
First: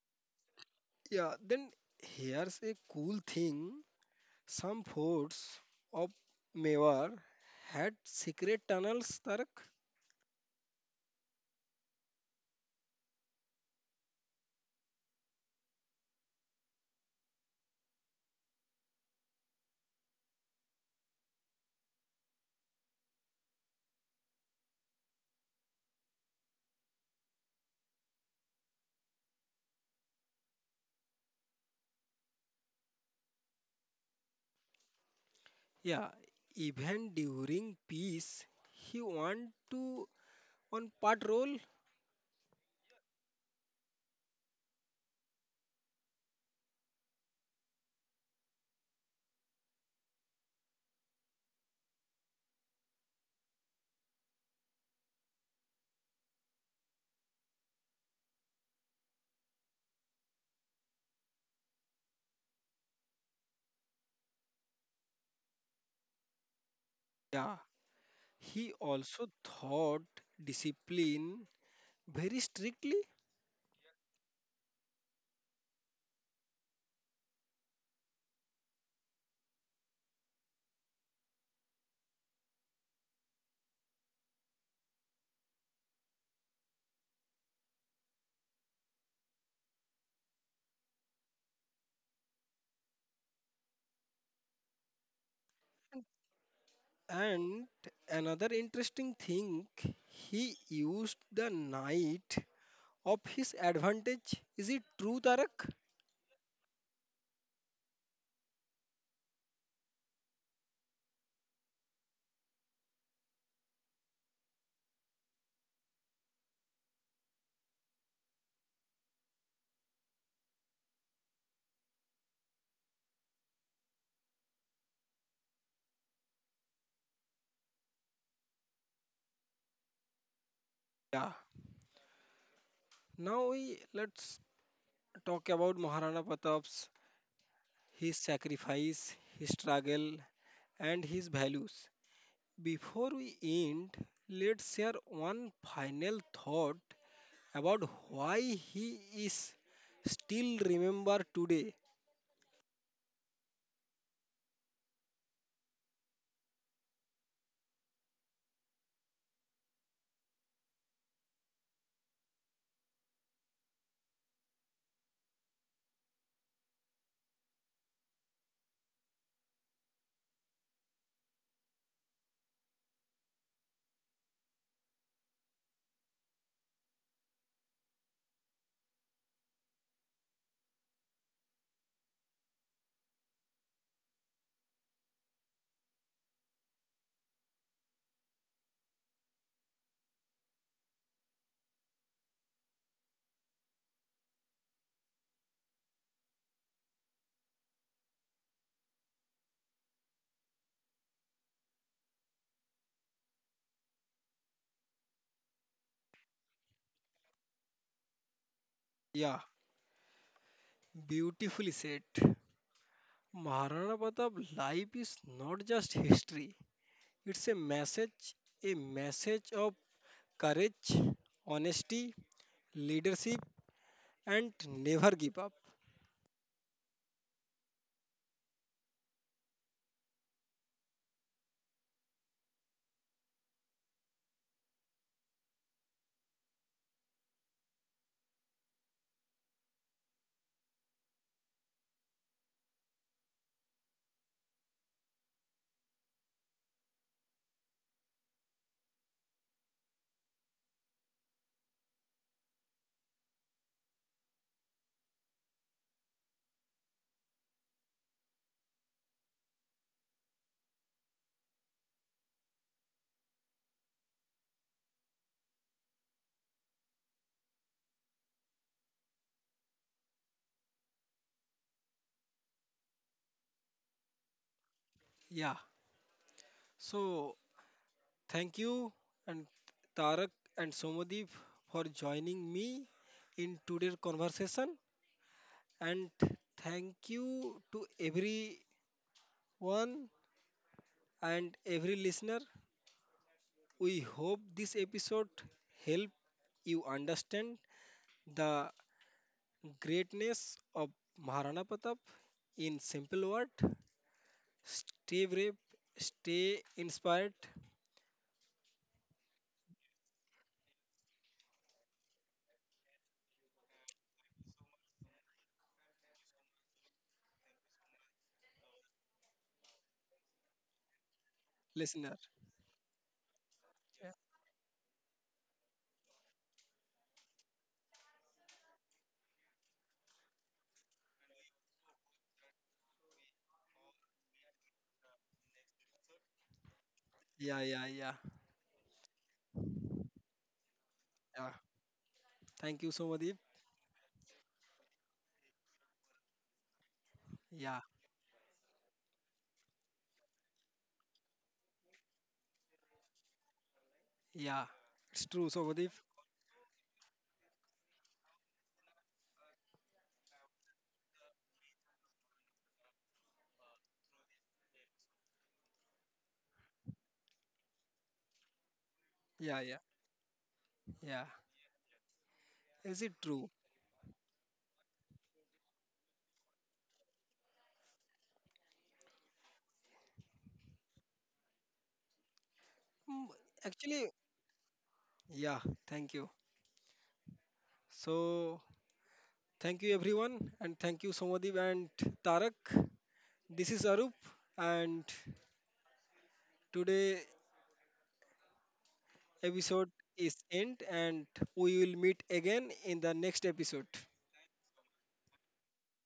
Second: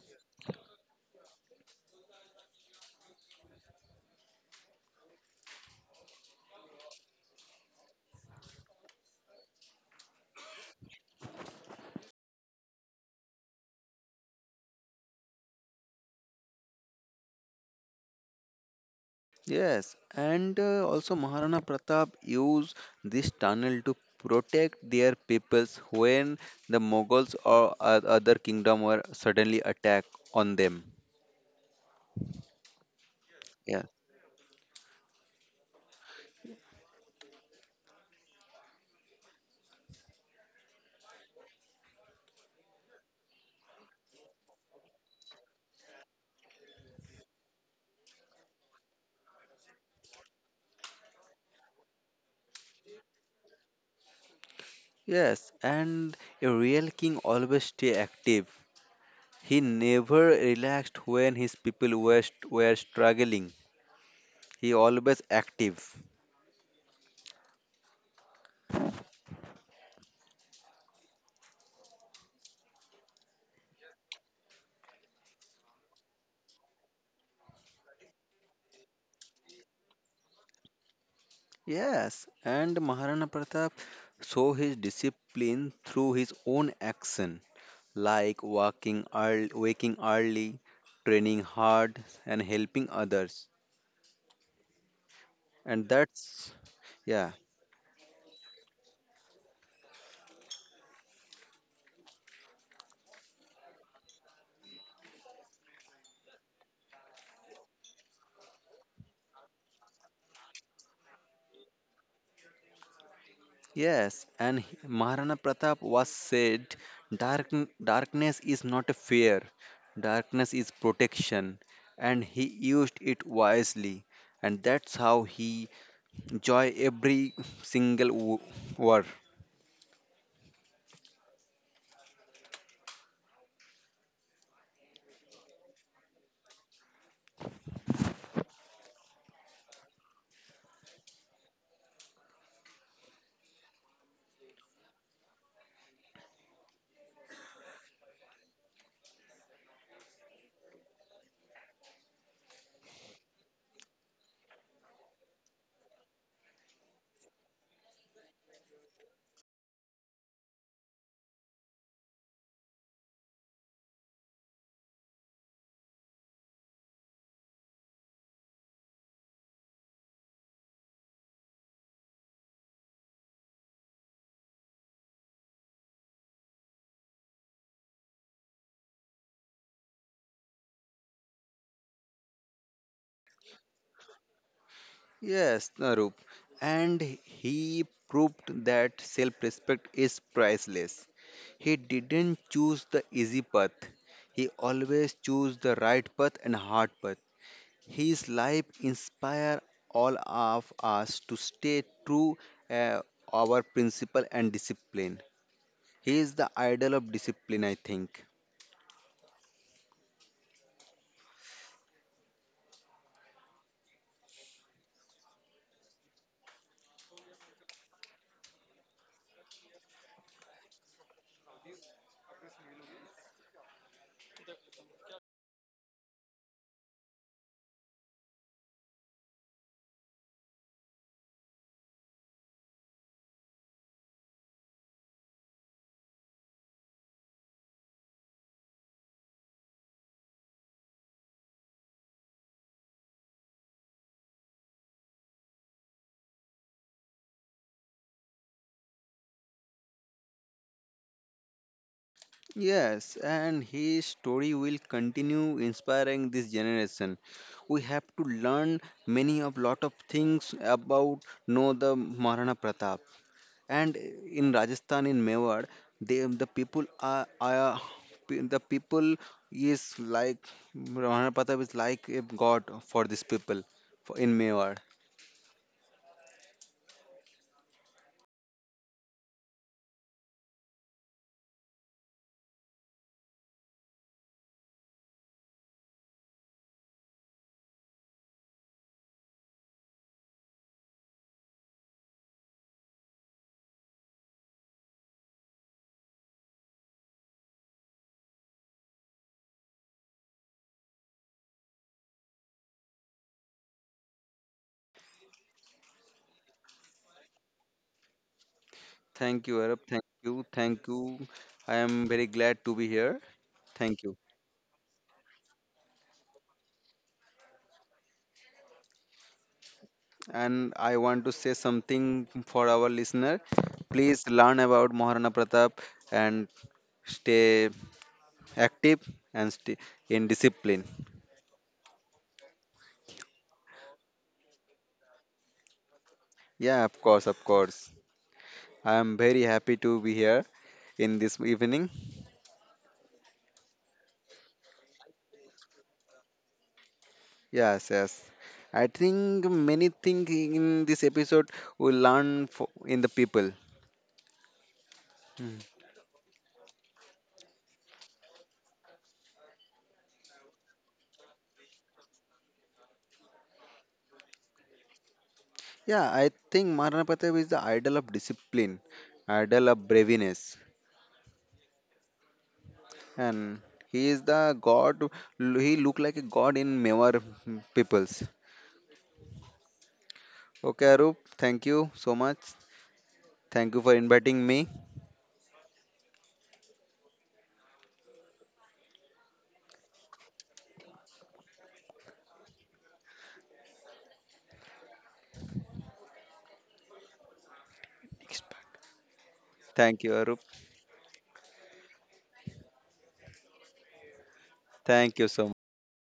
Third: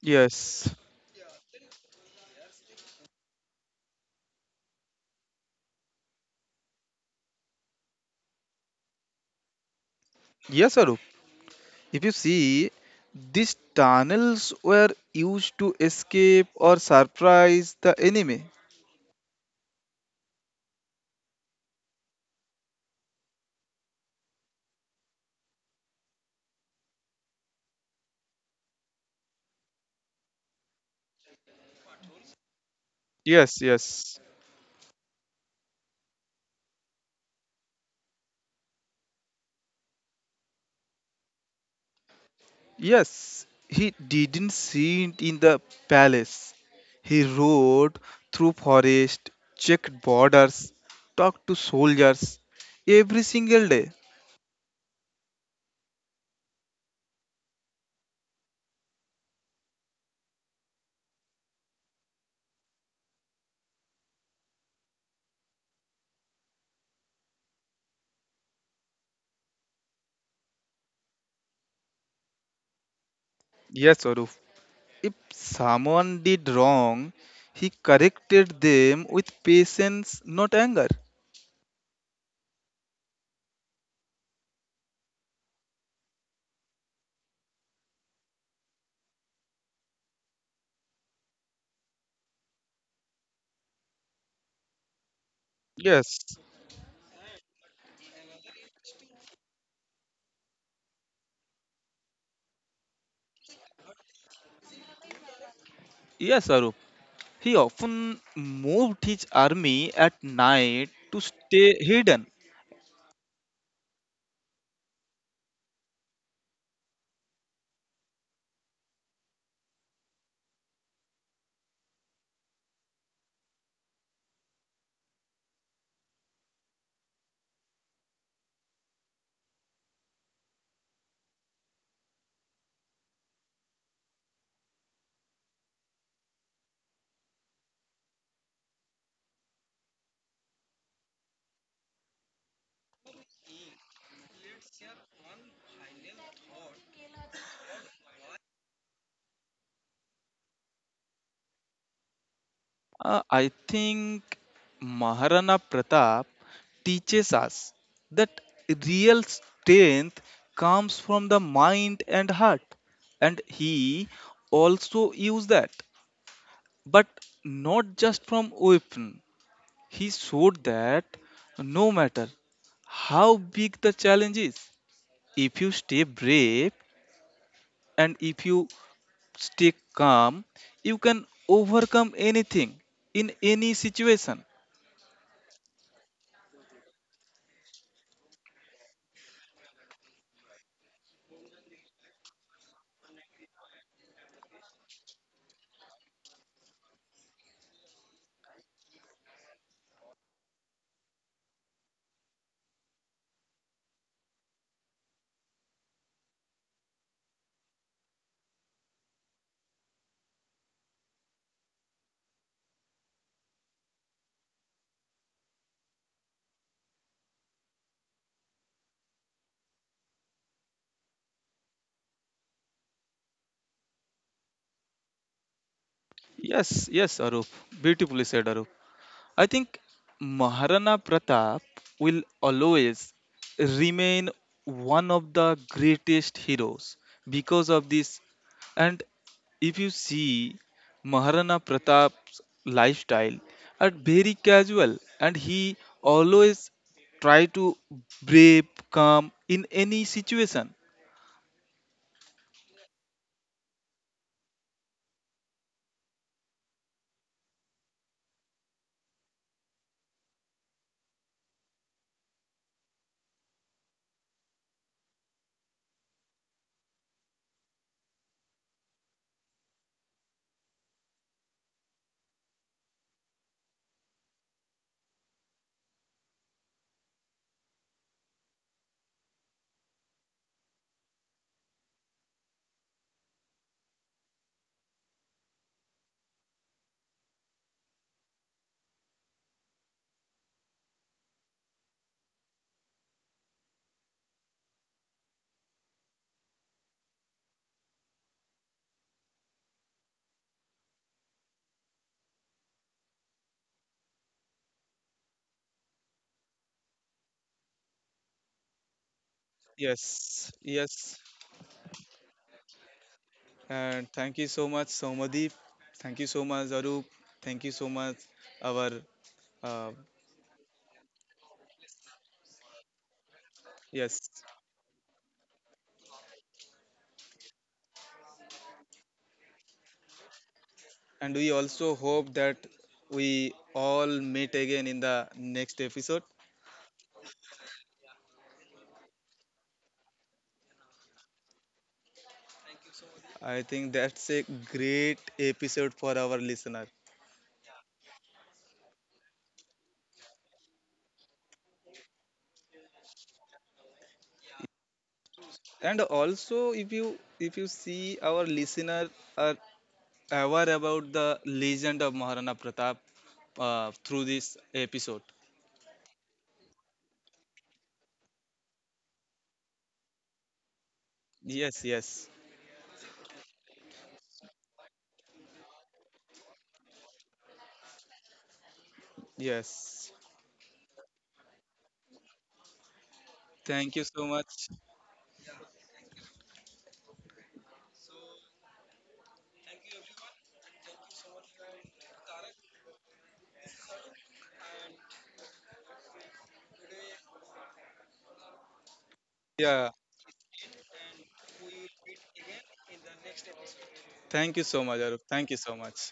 Speaker 2: Yes.
Speaker 1: Yeah, then here's a cool thing. Some forts of Mewar had secret tunnels, Tarak.
Speaker 2: Yes, Arup. If you see, these tunnels were used to escape or surprise the enemy.
Speaker 3: Yes, and uh, also Maharana Pratap used this tunnel to protect their peoples when the Mughals or o- other kingdom were suddenly attacked on them.
Speaker 2: Yes,
Speaker 3: Yeah.
Speaker 2: yes.
Speaker 1: Yeah, even during peace, he went to on patrol.
Speaker 2: Yes, he didn't see it in the palace. He rode through forest, checked borders, talked to soldiers every single day.
Speaker 3: Yes, and a real king always stay active. He never relaxed when his people were, st- were struggling. He always active.
Speaker 1: Yeah, he also thought discipline very strictly.
Speaker 2: Yes, Arup. If someone did wrong, he corrected them with patience, not anger.
Speaker 3: Yes, and Maharana Pratap saw his discipline through his own action, like walking early, waking early, training hard, and helping others. And
Speaker 2: Yes.
Speaker 3: that's yeah.
Speaker 1: And another interesting thing, he used the night of his advantage. Is it true, Tarak?
Speaker 2: Yes, Arup. He often moved his army at night to stay hidden.
Speaker 3: Yes, and he- Maharana Pratap was said, Dark, darkness is not a fear, darkness is protection, and he used it wisely, and that's how he joy every single wo- war.
Speaker 1: Yeah. Now we let's talk about Maharana Pratap's his sacrifice, his struggle, and his values. Before we end, let's share one final thought about why he is still remembered today.
Speaker 2: Uh, I think Maharana Pratap teaches us that real strength comes from the mind and heart, and he also used that, but not just from weapon. He showed that no matter how big the challenge is, if you stay brave and if you stay calm, you can overcome anything in any situation.
Speaker 3: Yes, Narup, and he proved that self-respect is priceless. He didn't choose the easy path; he always chose the right path and hard path. His life inspire all of us to stay true uh, our principle and discipline. He is the idol of discipline, I think.
Speaker 1: Yeah, beautifully said. Maharana Pratap's life is not just history, it's a message, a message of courage, honesty, leadership, and never give up.
Speaker 2: Yes, yes, Arup. Beautifully said, Arup. I think Maharana Pratap will always remain one of the greatest heroes because of this. And if you see Maharana Pratap's lifestyle, are very casual, and he always try to brave, calm in any situation.
Speaker 3: Yes, and his story will continue inspiring this generation. We have to learn many of lot of things about know the Maharana Pratap. And in Rajasthan in Mewar they the people are, are pe- the people is like Rana Pratap is like a god for these people for, in Mewar.
Speaker 1: Yeah, so thank you and Tarak and Somadeep for joining me in today's conversation and thank you to everyone and every listener. We hope this episode help you understand the greatness of Maharana Pratap in simple word. Stay brave, stay inspired,
Speaker 3: Thank you, Arab, thank you,
Speaker 2: Yes,
Speaker 3: thank you.
Speaker 2: yes.
Speaker 3: I am very glad to be here. Thank
Speaker 2: And
Speaker 3: you.
Speaker 2: thank you so much, Somadeep. Thank you so much, Arup. Thank you so much, our uh,
Speaker 3: And I want to say something
Speaker 1: listener.
Speaker 3: for our listener. Please
Speaker 2: yes.
Speaker 3: learn about Maharana Pratap and stay active and stay in discipline.
Speaker 2: And we also hope that we all meet again in the next episode.
Speaker 3: Yeah, of course, of
Speaker 1: Yeah, yeah,
Speaker 3: course.
Speaker 1: yeah,
Speaker 3: I am very happy to be here in this
Speaker 1: yeah.
Speaker 3: evening.
Speaker 1: Thank you, Somadeep.
Speaker 2: I think that's a great episode for our listener.
Speaker 1: Yeah.
Speaker 3: Yes, yes. I think many things in this episode will learn for, in the people.
Speaker 1: Yeah, it's true, Sobadeep.
Speaker 2: And also, if you if you see our listener are aware about the legend of Maharana Pratap uh, through this episode.
Speaker 3: Yeah, I think Maharana Pratap is the idol of discipline,
Speaker 1: Yeah,
Speaker 3: idol
Speaker 1: yeah,
Speaker 3: of braveness,
Speaker 1: yeah.
Speaker 2: Yes, yes,
Speaker 1: Is it true?
Speaker 3: and he is the god. He look like a god in Mewar peoples.
Speaker 2: yes.
Speaker 3: Okay, Arup, thank you so much.
Speaker 1: Mm,
Speaker 3: Thank you
Speaker 2: Thank
Speaker 3: for
Speaker 2: you
Speaker 1: actually,
Speaker 2: so
Speaker 3: inviting
Speaker 2: much.
Speaker 3: me.
Speaker 1: yeah, thank you. So, thank you everyone, and thank you, Somadeep and Tarak. This is Arup, and today
Speaker 2: Yeah.
Speaker 1: episode
Speaker 3: Thank you,
Speaker 1: is
Speaker 3: Arup.
Speaker 1: end, and we will meet again in the next episode.
Speaker 2: Thank you so much, Arup.
Speaker 3: Thank you so
Speaker 2: Thank you
Speaker 3: much.
Speaker 2: so much.